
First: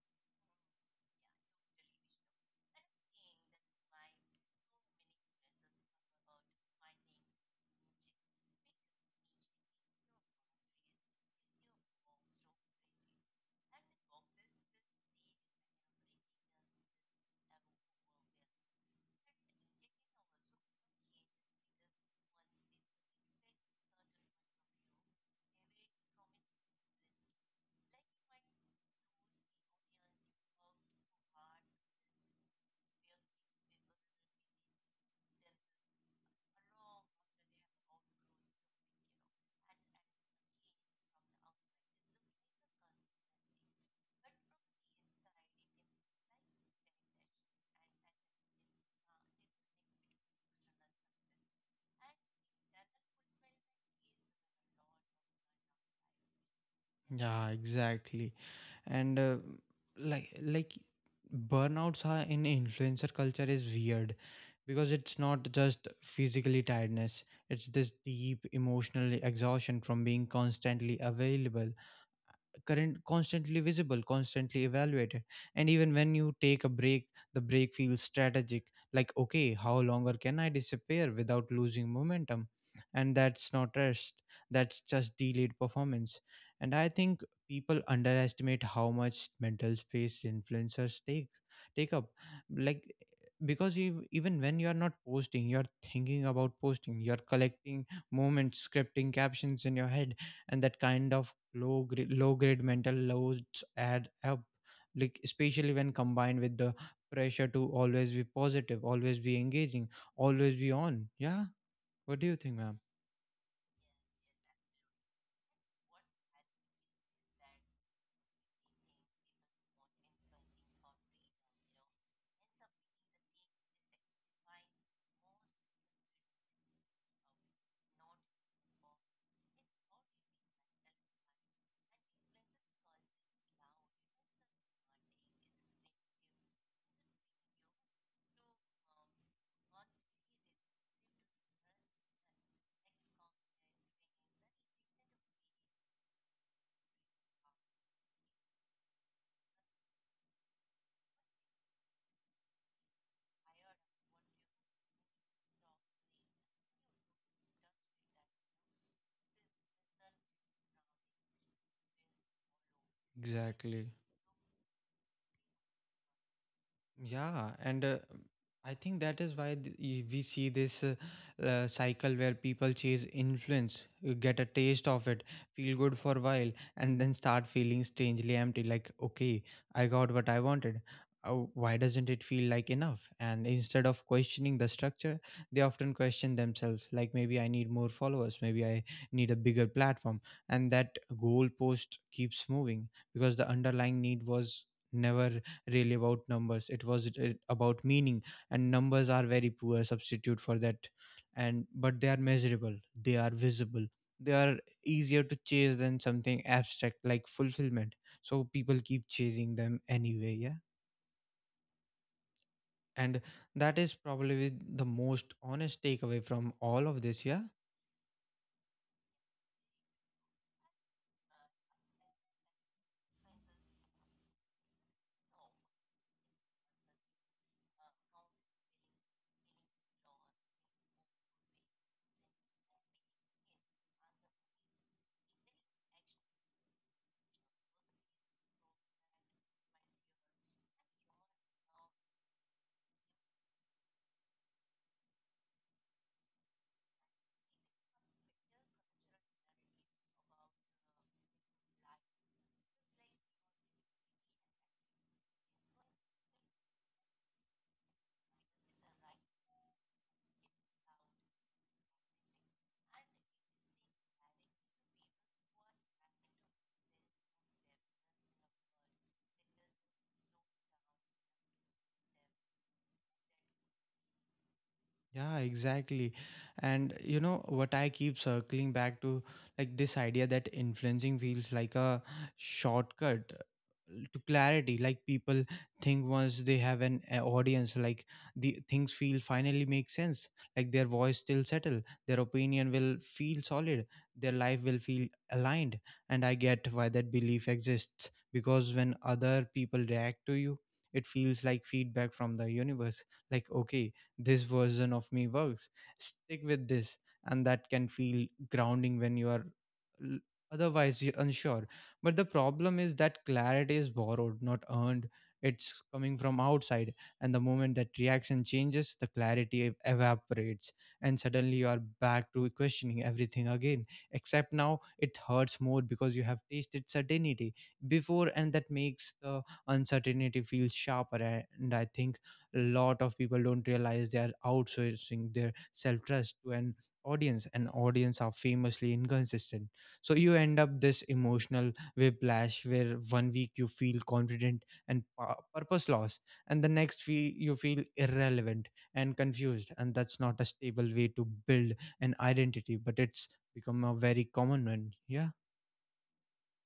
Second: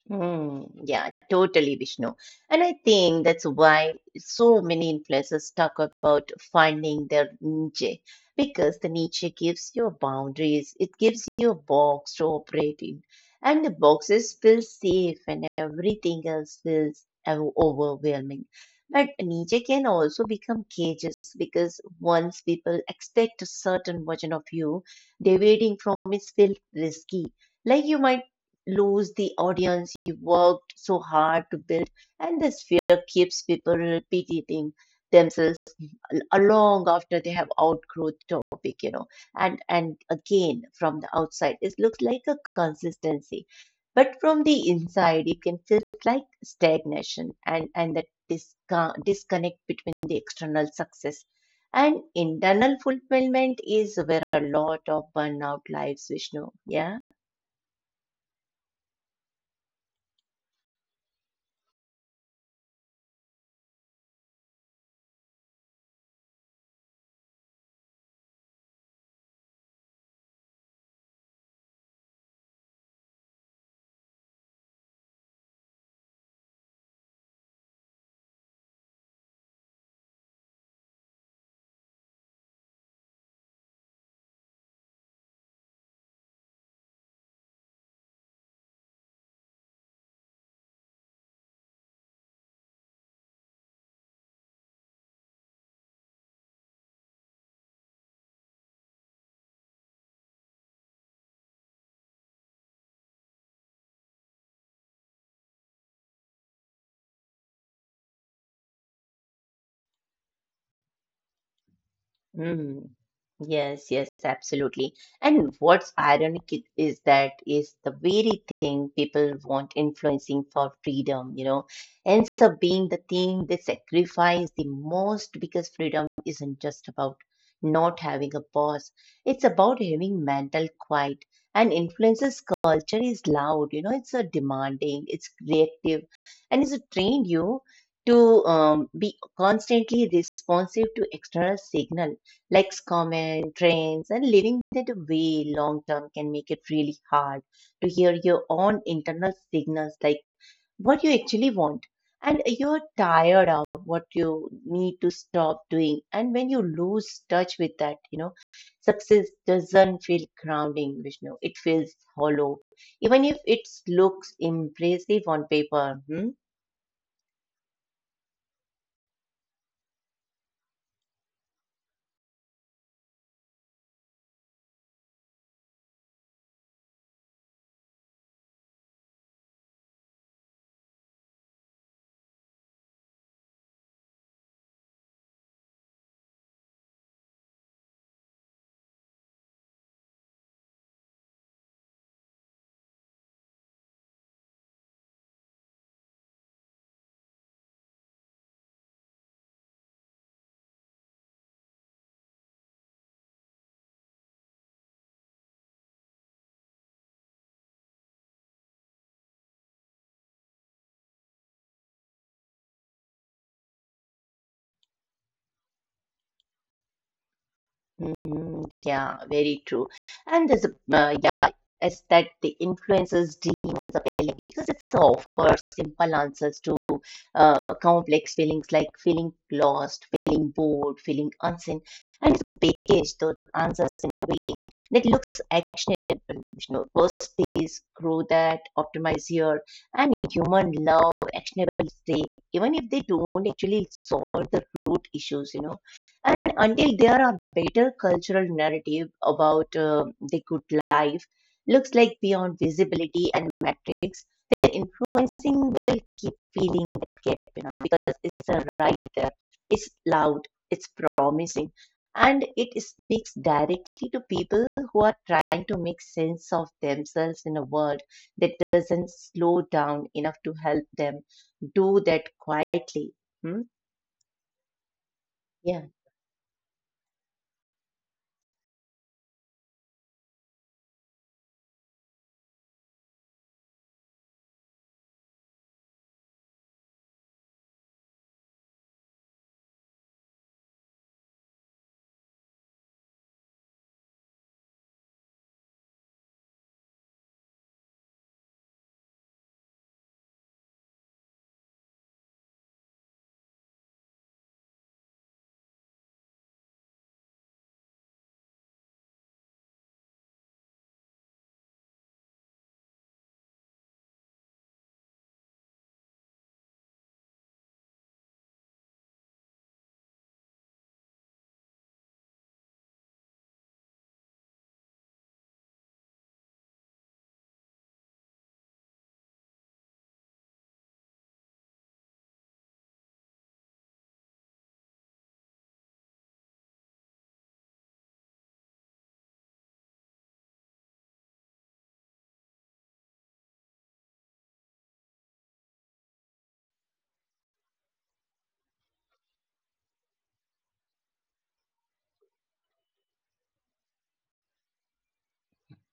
Speaker 2: Mm, yeah, totally, Vishnu. And I think that's why so many influencers talk about finding their niche because the niche gives you boundaries, it gives you a box to operate in, and the boxes feel safe and everything else feels overwhelming. But niche can also become cages because once people expect a certain version of you, deviating from it feels risky. Like you might lose the audience you worked so hard to build, and this fear keeps people repeating themselves long after they have outgrown the topic, And again, from the outside, it looks like a consistency, but from the inside, it can feel like stagnation. And that disconnect between the external success. And internal fulfillment is where a lot of burnout lives, Vishnu. Yeah.
Speaker 1: Yeah, exactly. And like like burnouts are in influencer culture is weird, because it's not just physically tiredness. It's this deep emotional exhaustion from being constantly available, current constantly visible, constantly evaluated. And even when you take a break, the break feels strategic, like, okay, how longer can I disappear without losing momentum? And that's not rest, that's just delayed performance. And I think people underestimate how much mental space influencers take up. Like, even when you are not posting, you are thinking about posting, you are collecting moments, scripting captions in your head. And that kind of low grade mental loads add up, like especially when combined with the pressure to always be positive, always be engaging, always be on. Yeah, what do you think, ma'am?
Speaker 2: Mm. Yes, yes, absolutely. And what's ironic is that is the very thing people want influencing for freedom, ends up being the thing they sacrifice the most because freedom isn't just about not having a boss. It's about having mental quiet. And influences culture is loud, you know, it's a demanding, it's reactive, and it's trained you to be constantly responsive to external signal. Likes, comments, trends, and living that way long term can make it really hard to hear your own internal signals like what you actually want. And you're tired of what you need to stop doing. And when you lose touch with that, you know, success doesn't feel grounding, Vishnu. It feels hollow, even if it
Speaker 1: Exactly.
Speaker 2: looks impressive on paper. Hmm?
Speaker 1: Yeah, and I think that is why we see this cycle where people chase influence, get a taste of it, feel good for a while, and then start feeling strangely empty. Like, okay, I got what I wanted. Why doesn't it feel like enough? And instead of questioning the structure, they often question themselves. Like, maybe I need more followers. Maybe I need a bigger platform. And that goalpost keeps moving, because the underlying need was never really about numbers. It was about meaning, and numbers are very poor substitute for that. And but they are measurable, they are visible, they are easier to chase than something abstract like fulfillment. So people keep chasing them anyway. Yeah, and that is probably the most honest takeaway from all of this. Yeah.
Speaker 2: Mm, yeah, very true. And uh, yeah, it's that the influencers dream is appealing because it's offers simple answers to complex feelings like feeling lost, feeling bored, feeling unseen, and it's packaged those answers in a way that looks actionable. You know, first is grow that, optimize here, and human love actionable stay, even if they don't actually solve the root issues, you know. And until there are better cultural narrative about the good life, looks like beyond visibility and metrics, the influencing will keep feeling that gap, you know, because it's a right there, it's loud, it's promising and it speaks directly to people who are trying to make sense of themselves in a world that doesn't slow down enough to help them do that quietly. Hmm?
Speaker 1: Yeah, exactly.
Speaker 2: Yeah.
Speaker 1: And you know what I keep circling back to, like this idea that influencing feels like a shortcut to clarity. Like, people think once they have an audience, like the things feel finally make sense, like their voice still settle, their opinion will feel solid, their life will feel aligned. And I get why that belief exists, because when other people react to you it feels like feedback from the universe. Like, okay, this version of me works, stick with this. And that can feel grounding when you are l- otherwise you're unsure. But the problem is that clarity is borrowed, not earned. It's coming from outside, and the moment that reaction changes, the clarity evaporates, and suddenly you are back to questioning everything again, except now it hurts more because you have tasted certainty before, and that makes the uncertainty feel sharper. And I think lot of people don't realize they are outsourcing their self trust to an audience, and audience are famously inconsistent. So you end up this emotional whiplash where one week you feel confident and purpose loss, and the next week you feel irrelevant and confused. And that's not a stable way to build an identity, but it's become a very common one. Yeah,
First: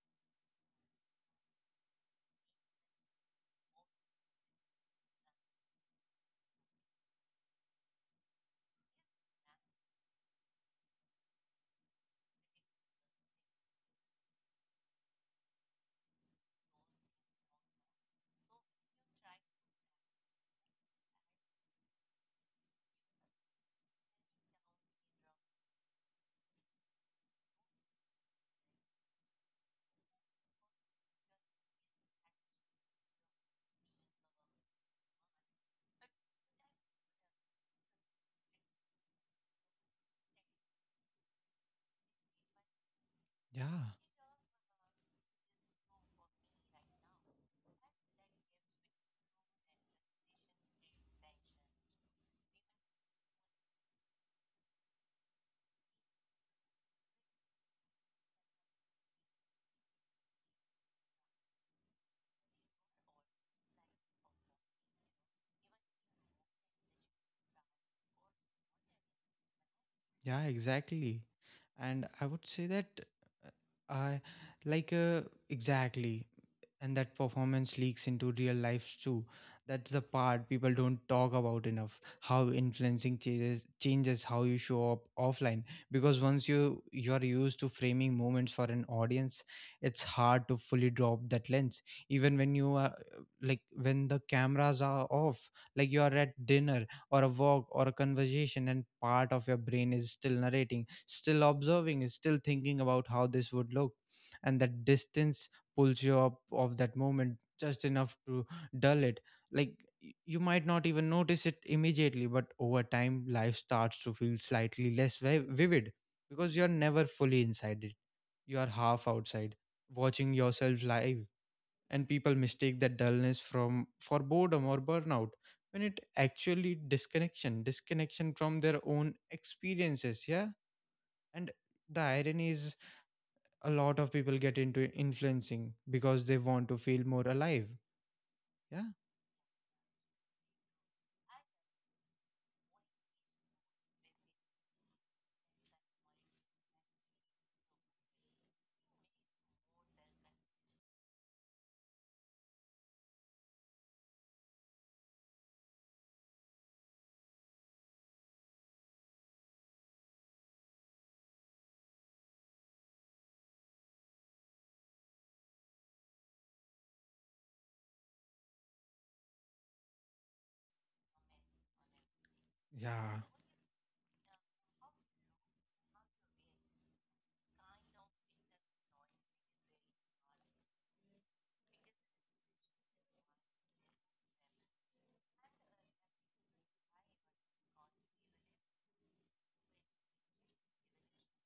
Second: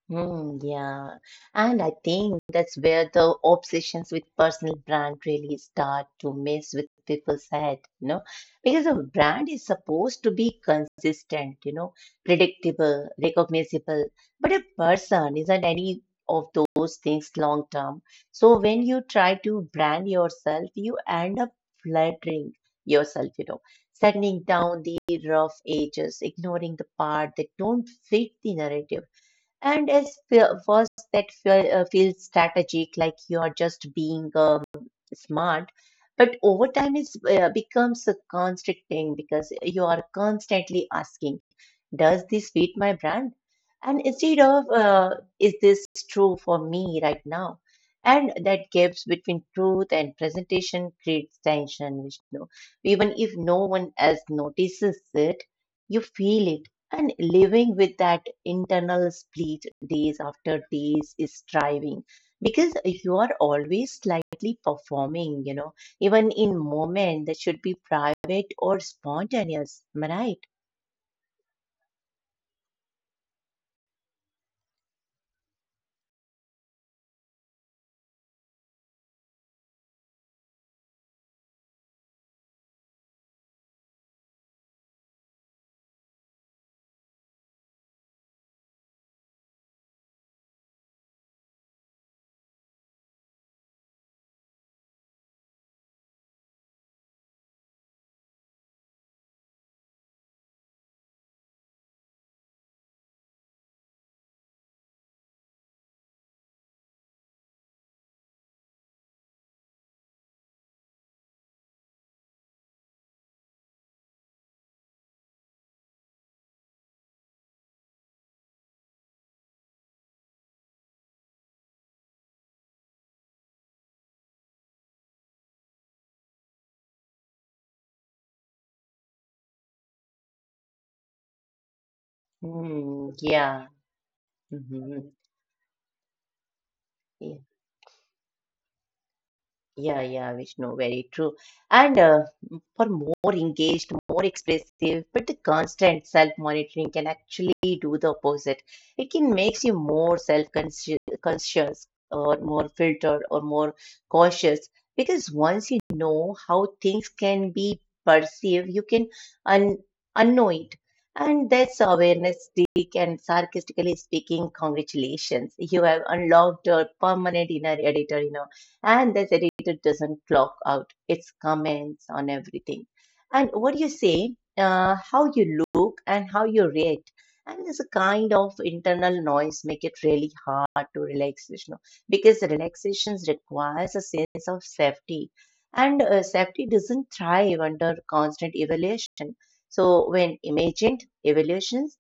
Speaker 2: Hmm. Yeah, and I think that's where the obsessions with personal brand really start to mess with people's head, you know, because a brand is supposed to be consistent, you know, predictable, recognizable, but a person isn't any of those things long term. So when you try to brand yourself, you end up flattering yourself, you know, setting down the rough edges, ignoring the part that don't fit the narrative and as first, that feel, feels strategic, like you're just being smart. But over time, it becomes a constricting because you are constantly asking, does this fit my brand? And
Speaker 1: yeah.
Speaker 2: instead of, is this true for me right now? And that gaps between truth and presentation creates tension, Vishnu. Even if no one else notices it, you feel it. And living with that internal split days after days is striving because you are always slightly performing, you know, even in moment that should be private or spontaneous. Am I right?
Speaker 1: Yeah, exactly. And I would say that I like exactly and that performance leaks into real life too. That's the part people don't talk about enough. How influencing changes how you show up offline. Because once you you're used to framing moments for an audience, it's hard to fully drop that lens. Even when you are like when the cameras are off, like you are at dinner or a walk or a conversation, and part of your brain is still narrating, still observing, is still thinking about how this would look. And that distance pulls you up of that moment just enough to dull it. Like, you might not even notice it immediately, but over time life starts to feel slightly less vivid, because you're never fully inside it, you are half outside watching yourself live. And people mistake that dullness from for boredom or burnout, when it actually disconnection, disconnection from their own experiences. Yeah. And the
Speaker 2: Mm,
Speaker 1: irony is,
Speaker 2: yeah.
Speaker 1: a lot of
Speaker 2: Hmm.
Speaker 1: people get into influencing because they want
Speaker 2: Yeah.
Speaker 1: to feel more alive. Yeah,
Speaker 2: Yeah, yeah, Vishnu, very true. And for more engaged, more expressive, but the constant self-monitoring can actually do the opposite. It can make you more self-conscious conscious or more filtered or more cautious because once you know how things can be perceived, you can un unknow it. And that's awareness, Dick, and sarcastically speaking, congratulations. You have unlocked a permanent inner editor in and this editor doesn't clock out its comments on everything and
Speaker 1: yeah.
Speaker 2: what you say, how you look and how you react, and there's a kind of internal noise make it really hard to relax, Vishnu, because relaxation requires a sense of safety and safety doesn't thrive under constant evaluation so when imagined evaluations.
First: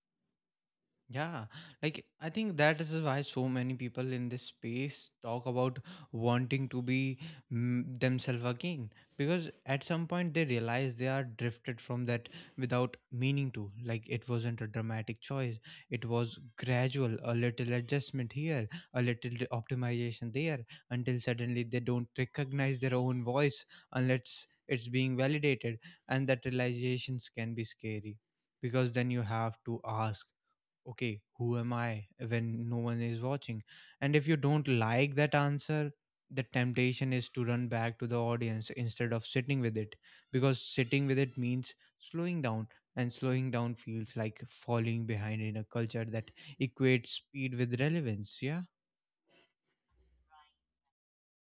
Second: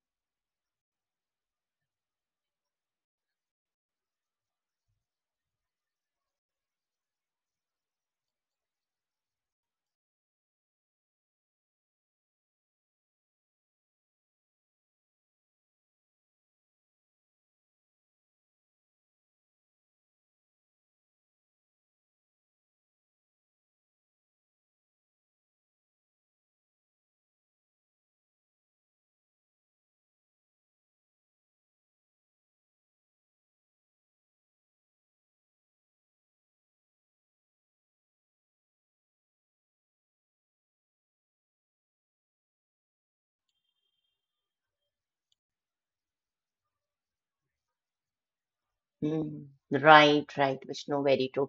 Speaker 1: Yeah, like I think that is why so many people in this space talk about wanting to be themselves again, because at some point they realize they are drifted from that without meaning to. Like, it wasn't a dramatic choice, it was gradual, a little adjustment here, a little optimization there, until suddenly they don't recognize their own voice unless it's being validated. And that realizations can be scary, because then you have to ask, okay, who am I when no one is watching? And if you don't like that answer, the temptation is to run back to the audience instead of sitting with it, because sitting with it means slowing down, and slowing down feels like falling behind in a culture that equates speed with relevance. Yeah.
Speaker 2: Mm, right, right, Vishnu, very true.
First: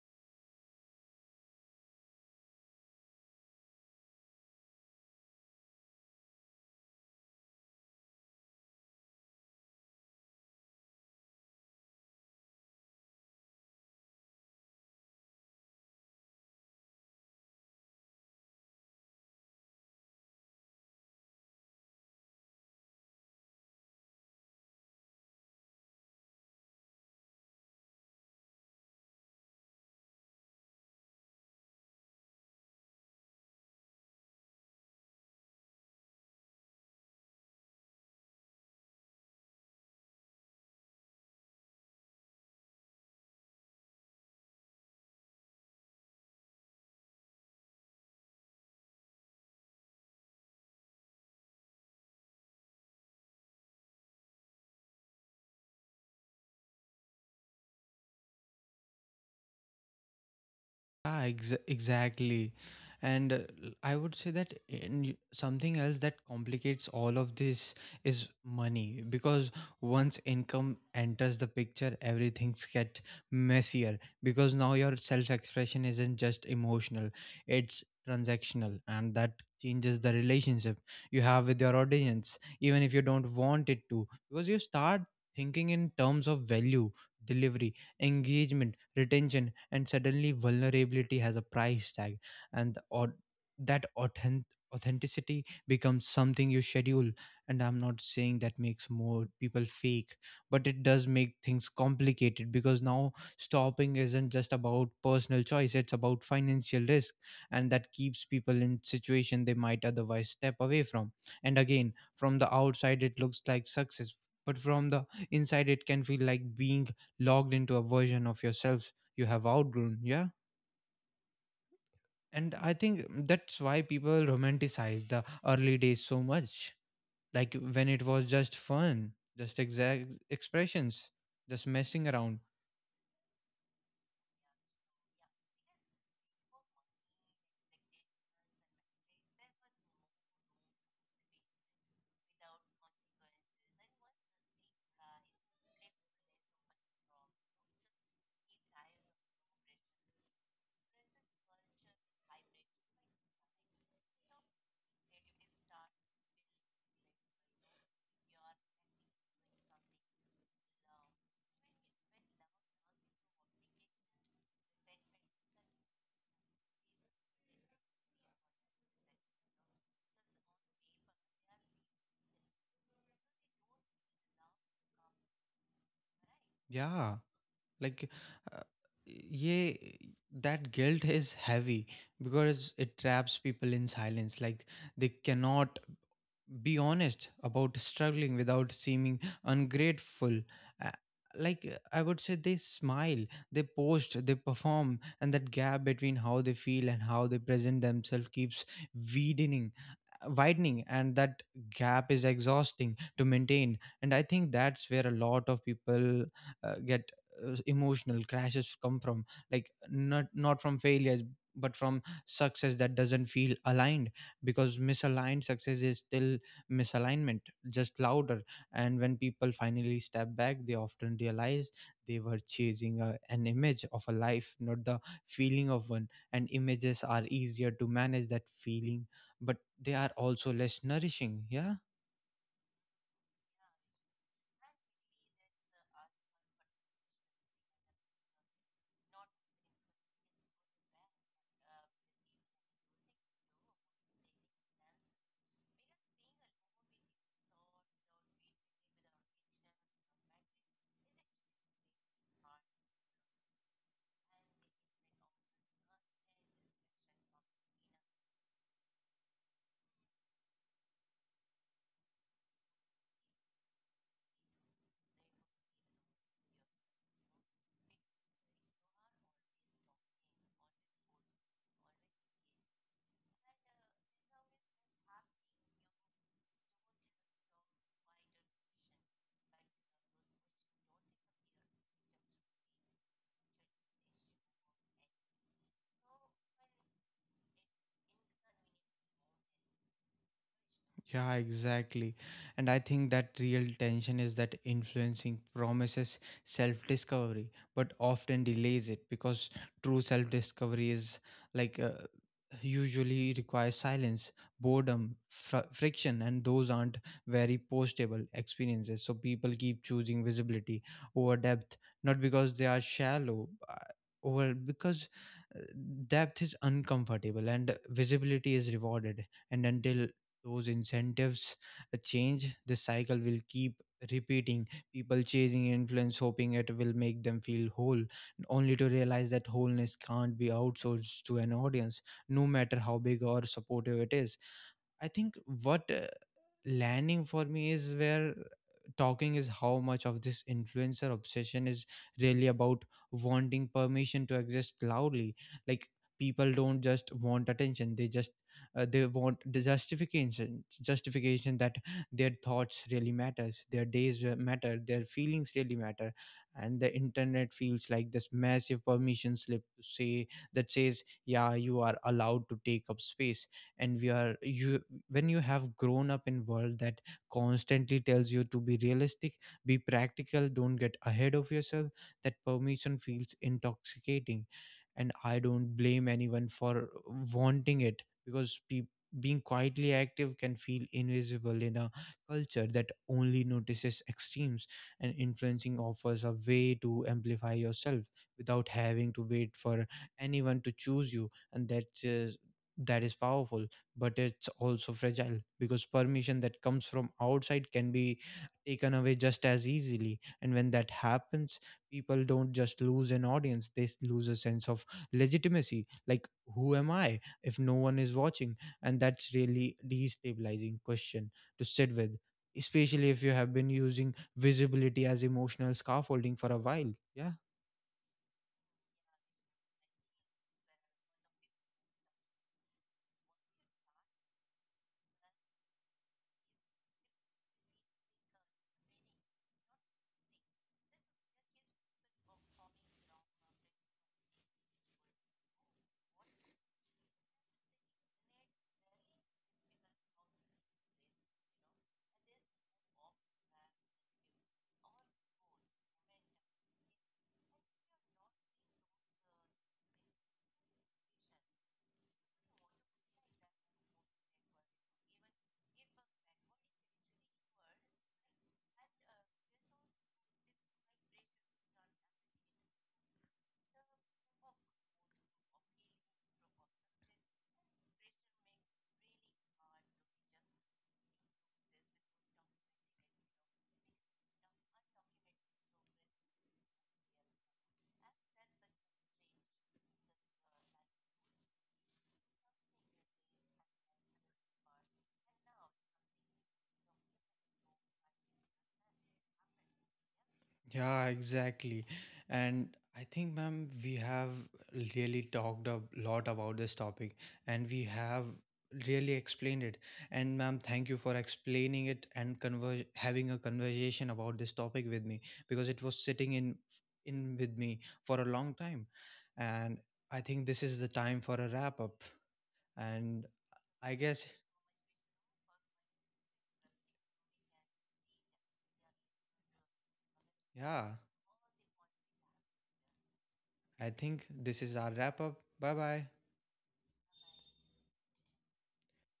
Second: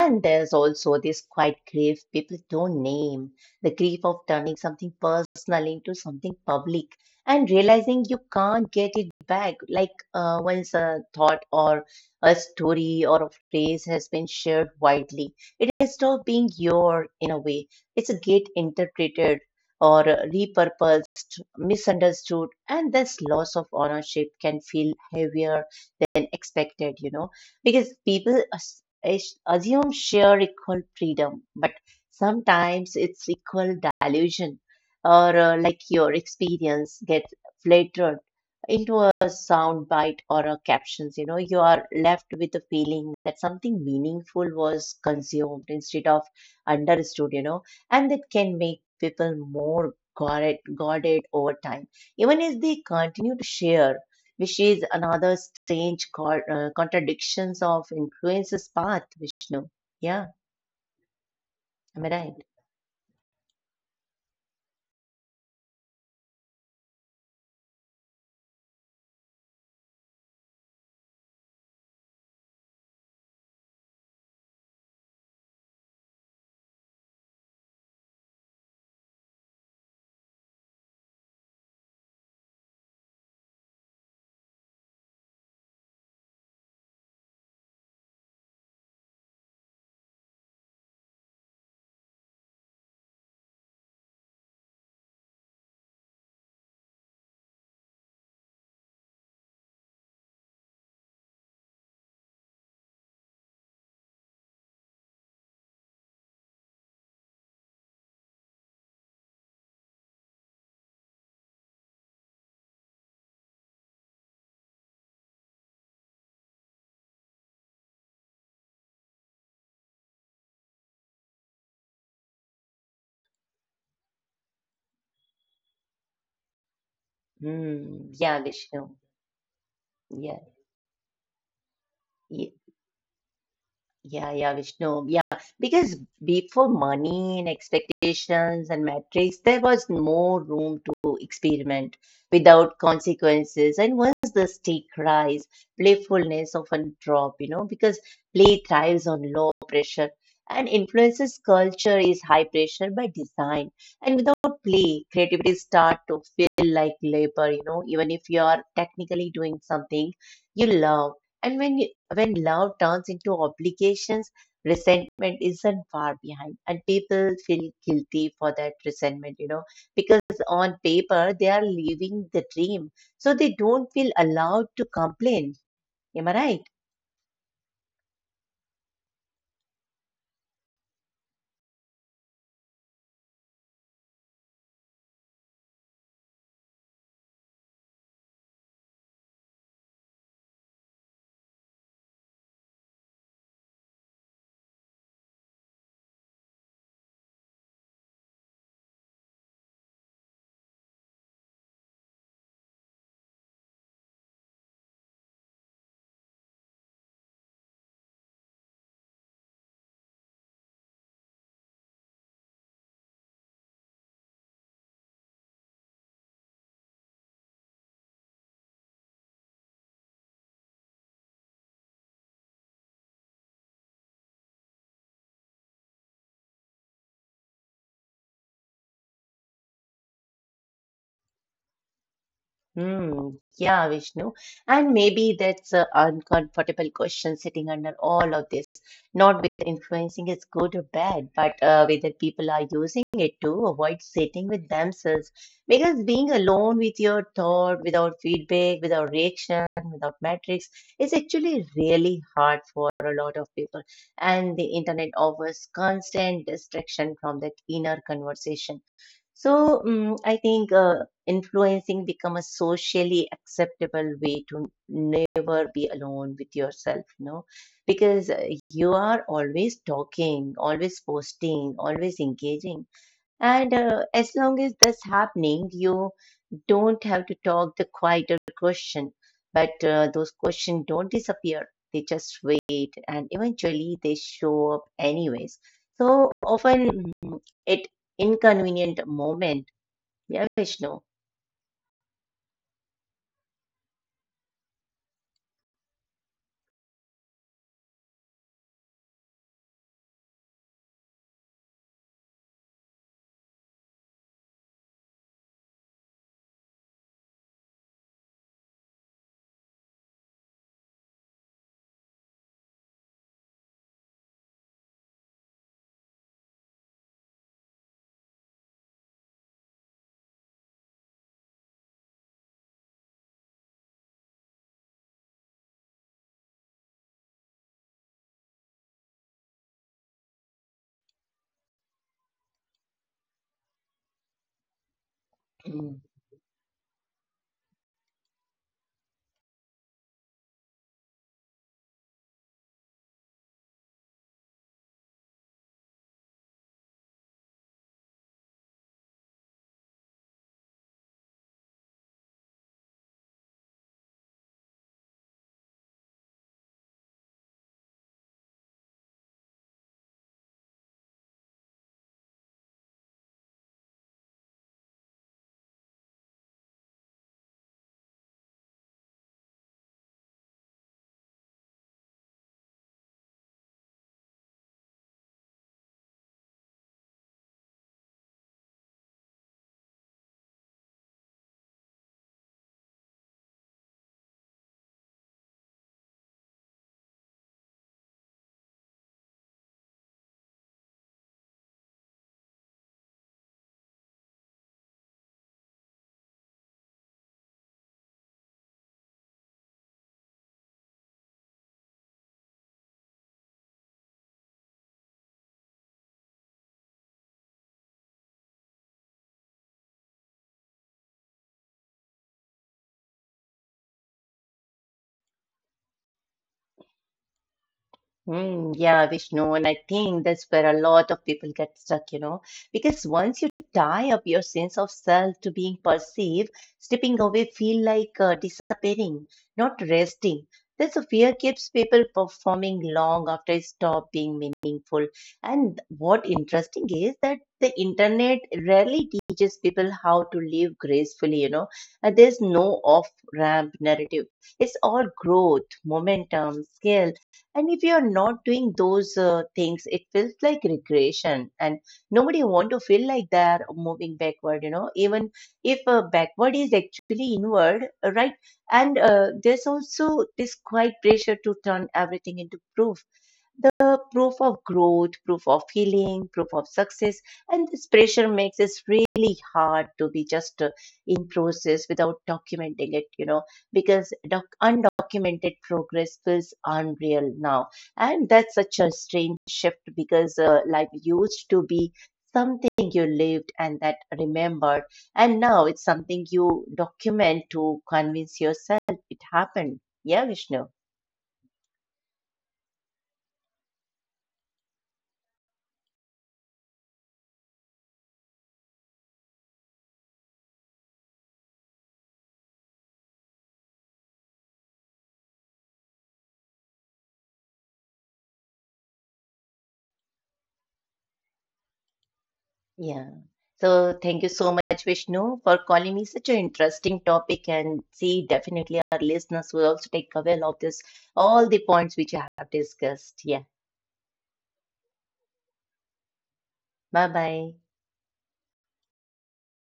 Speaker 2: And there's also this quiet grief people don't name, the grief of turning something personal into something public and realizing you can't get it back. Like once a thought or a story or a phrase has been shared widely, it is not being your in a way. It's a get interpreted or repurposed, misunderstood, and this loss of ownership can feel heavier than expected, you know, because people assume share equal freedom, but sometimes it's equal delusion, or like your experience gets flattered into a soundbite or a captions. You know, you are left with the feeling that something meaningful was consumed instead of understood. You know, and that can make people more guarded over time even as they continue to share which is another strange contradictions of influences path, Vishnu. Yeah,
Speaker 1: Ah,
Speaker 2: am I right?
Speaker 1: exactly. And I would say that something else that complicates all of this is money. Because once income enters the picture, everything gets messier, because now your self expression isn't just emotional, it's transactional, and that changes the relationship you have with your audience, even if you don't want it to, because you start thinking in terms of value, delivery, engagement, retention, and suddenly vulnerability has a price tag. And or that authenticity becomes something you schedule. And I'm not saying that makes more people fake, but it does make things complicated, because now stopping isn't just about personal choice, it's about financial risk. And that keeps people in situation they might otherwise step away from. And again, from the outside it looks like success, but from the inside it can feel like being logged into a version of yourselves you have outgrown. Yeah. And I think that's why people romanticize the early days so much, like
Speaker 2: Hmm.
Speaker 1: when it
Speaker 2: Yeah,
Speaker 1: was just
Speaker 2: Vishnu.
Speaker 1: fun, just exact
Speaker 2: Yeah.
Speaker 1: expressions, just messing around.
Speaker 2: Yeah, yeah, Vishnu. Yeah, because before money and expectations and metrics, there was more room to experiment without consequences. And once the stake rise, playfulness often drop, you know, because play thrives on low pressure and influences culture is high pressure by design. And without play, creativity start to feel like labor, you know, even if you are technically doing something you love. And when love turns into obligations, resentment isn't far behind, and people feel guilty for that resentment, you know, because on paper they are living the dream, so they don't feel allowed to complain. Am I right?
Speaker 1: Yeah. like uh, yeah, that guilt is heavy, because it traps people in silence. Like, they cannot be honest about struggling without seeming ungrateful. Uh, I would say they smile, they post, they perform. And that gap between how they feel and how they present themselves keeps widening widening. And that gap is exhausting to maintain. And I think that's where a lot of people get emotional crashes come from. Like, not from failures, but from success that doesn't feel aligned. Because misaligned success is still misalignment, just louder. And when people finally step back, they often realize they were chasing a, an image of a life, not the feeling of one. And images are easier to manage that feeling, but they are also less nourishing. Yeah.
Speaker 2: Hmm. Yeah, Vishnu. And maybe that's an uncomfortable question sitting under all of this. Not whether influencing is good or bad, but whether people are using it to avoid sitting with themselves. Because being alone with your thought, without feedback, without reaction, without metrics, is actually really hard for a lot of people. And the internet offers constant distraction from that inner conversation. So, I think influencing become a socially acceptable way to never be alone with yourself, you know, because you are always talking, always posting, always engaging, and as long as that's happening you don't have to talk the quieter question. But those questions don't disappear, they just wait and eventually they show up anyways, so often, mm, at inconvenient moment. Yeah, Vishnu.
Speaker 1: Yeah, exactly. And I think that real tension is that influencing promises self discovery, but often delays it, because true self discovery is like uh, usually requires silence, boredom, friction, and those aren't very postable experiences. So people keep choosing visibility over depth, not because they are shallow. Over Because uh, depth is uncomfortable and visibility is rewarded. And until those incentives change, the cycle will keep repeating. People chasing influence, hoping it will make them feel whole, only to realize that wholeness can't be outsourced to an audience, no matter how big or supportive it is. I think what landing for me is where talking is how much of this influencer obsession is really about wanting permission to exist loudly. Like, people don't just want attention; they just they want the justification that their thoughts really matters, their days matter, their feelings really matter. And the internet feels like this massive permission slip to say that says, "Yeah, you are allowed to take up space." And we are you, when you have grown up in world that constantly tells you to be realistic, be practical, don't get ahead of yourself, that permission feels intoxicating. And I don't blame anyone for wanting it, because being quietly active can feel invisible in a culture that only notices extremes. And influencing offers a way to amplify yourself without having to wait for anyone to choose you. And that's that is powerful, but it's also fragile, because permission that comes from outside can be taken away just as easily. And when that happens, people don't just lose an audience, they lose a sense of legitimacy. Like, who am I if no one is watching? And that's really destabilizing question to sit with, especially if you have been using visibility as emotional scaffolding for a while. Yeah.
Speaker 2: Mm, yeah, Vishnu, and I think that's where a lot of people get stuck, you know, because once you tie up your sense of self to being perceived, stepping away feel like disappearing, not resting. That's a fear keeps people performing long after it stop being meaningful. And what interesting is that the internet rarely teaches people how to live gracefully, you know, and there's no off-ramp narrative. It's all growth, momentum, skill and if you're not doing those things, it feels like regression, and nobody want to feel like they're moving backward. You know, even if backward is actually inward, right? And there's also this quiet pressure to turn everything into proof, the proof of growth, proof of healing, proof of success. And this pressure makes it really hard to be just in process without documenting it, you know, because undocumented progress feels unreal now. And that's such a strange shift because life used to be something you lived and that remembered. And now it's something you document to convince yourself it happened. Yeah, Vishnu.
Speaker 1: Yeah, exactly. And I think, ma'am, we have really talked a lot about this topic, and we have really explained it. And, ma'am, thank you for explaining it and having a conversation about this topic with me, because it was sitting in with me for a long time. And I think this is the time for a wrap up.
Speaker 2: Yeah.
Speaker 1: And
Speaker 2: So
Speaker 1: I
Speaker 2: thank you
Speaker 1: guess,
Speaker 2: so much, Vishnu, for calling me such an interesting topic. And see, definitely our listeners will also take away of this
Speaker 1: yeah,
Speaker 2: all the points which I have discussed. Yeah.
Speaker 1: I think this is our wrap up. Bye bye.
Speaker 2: Bye bye.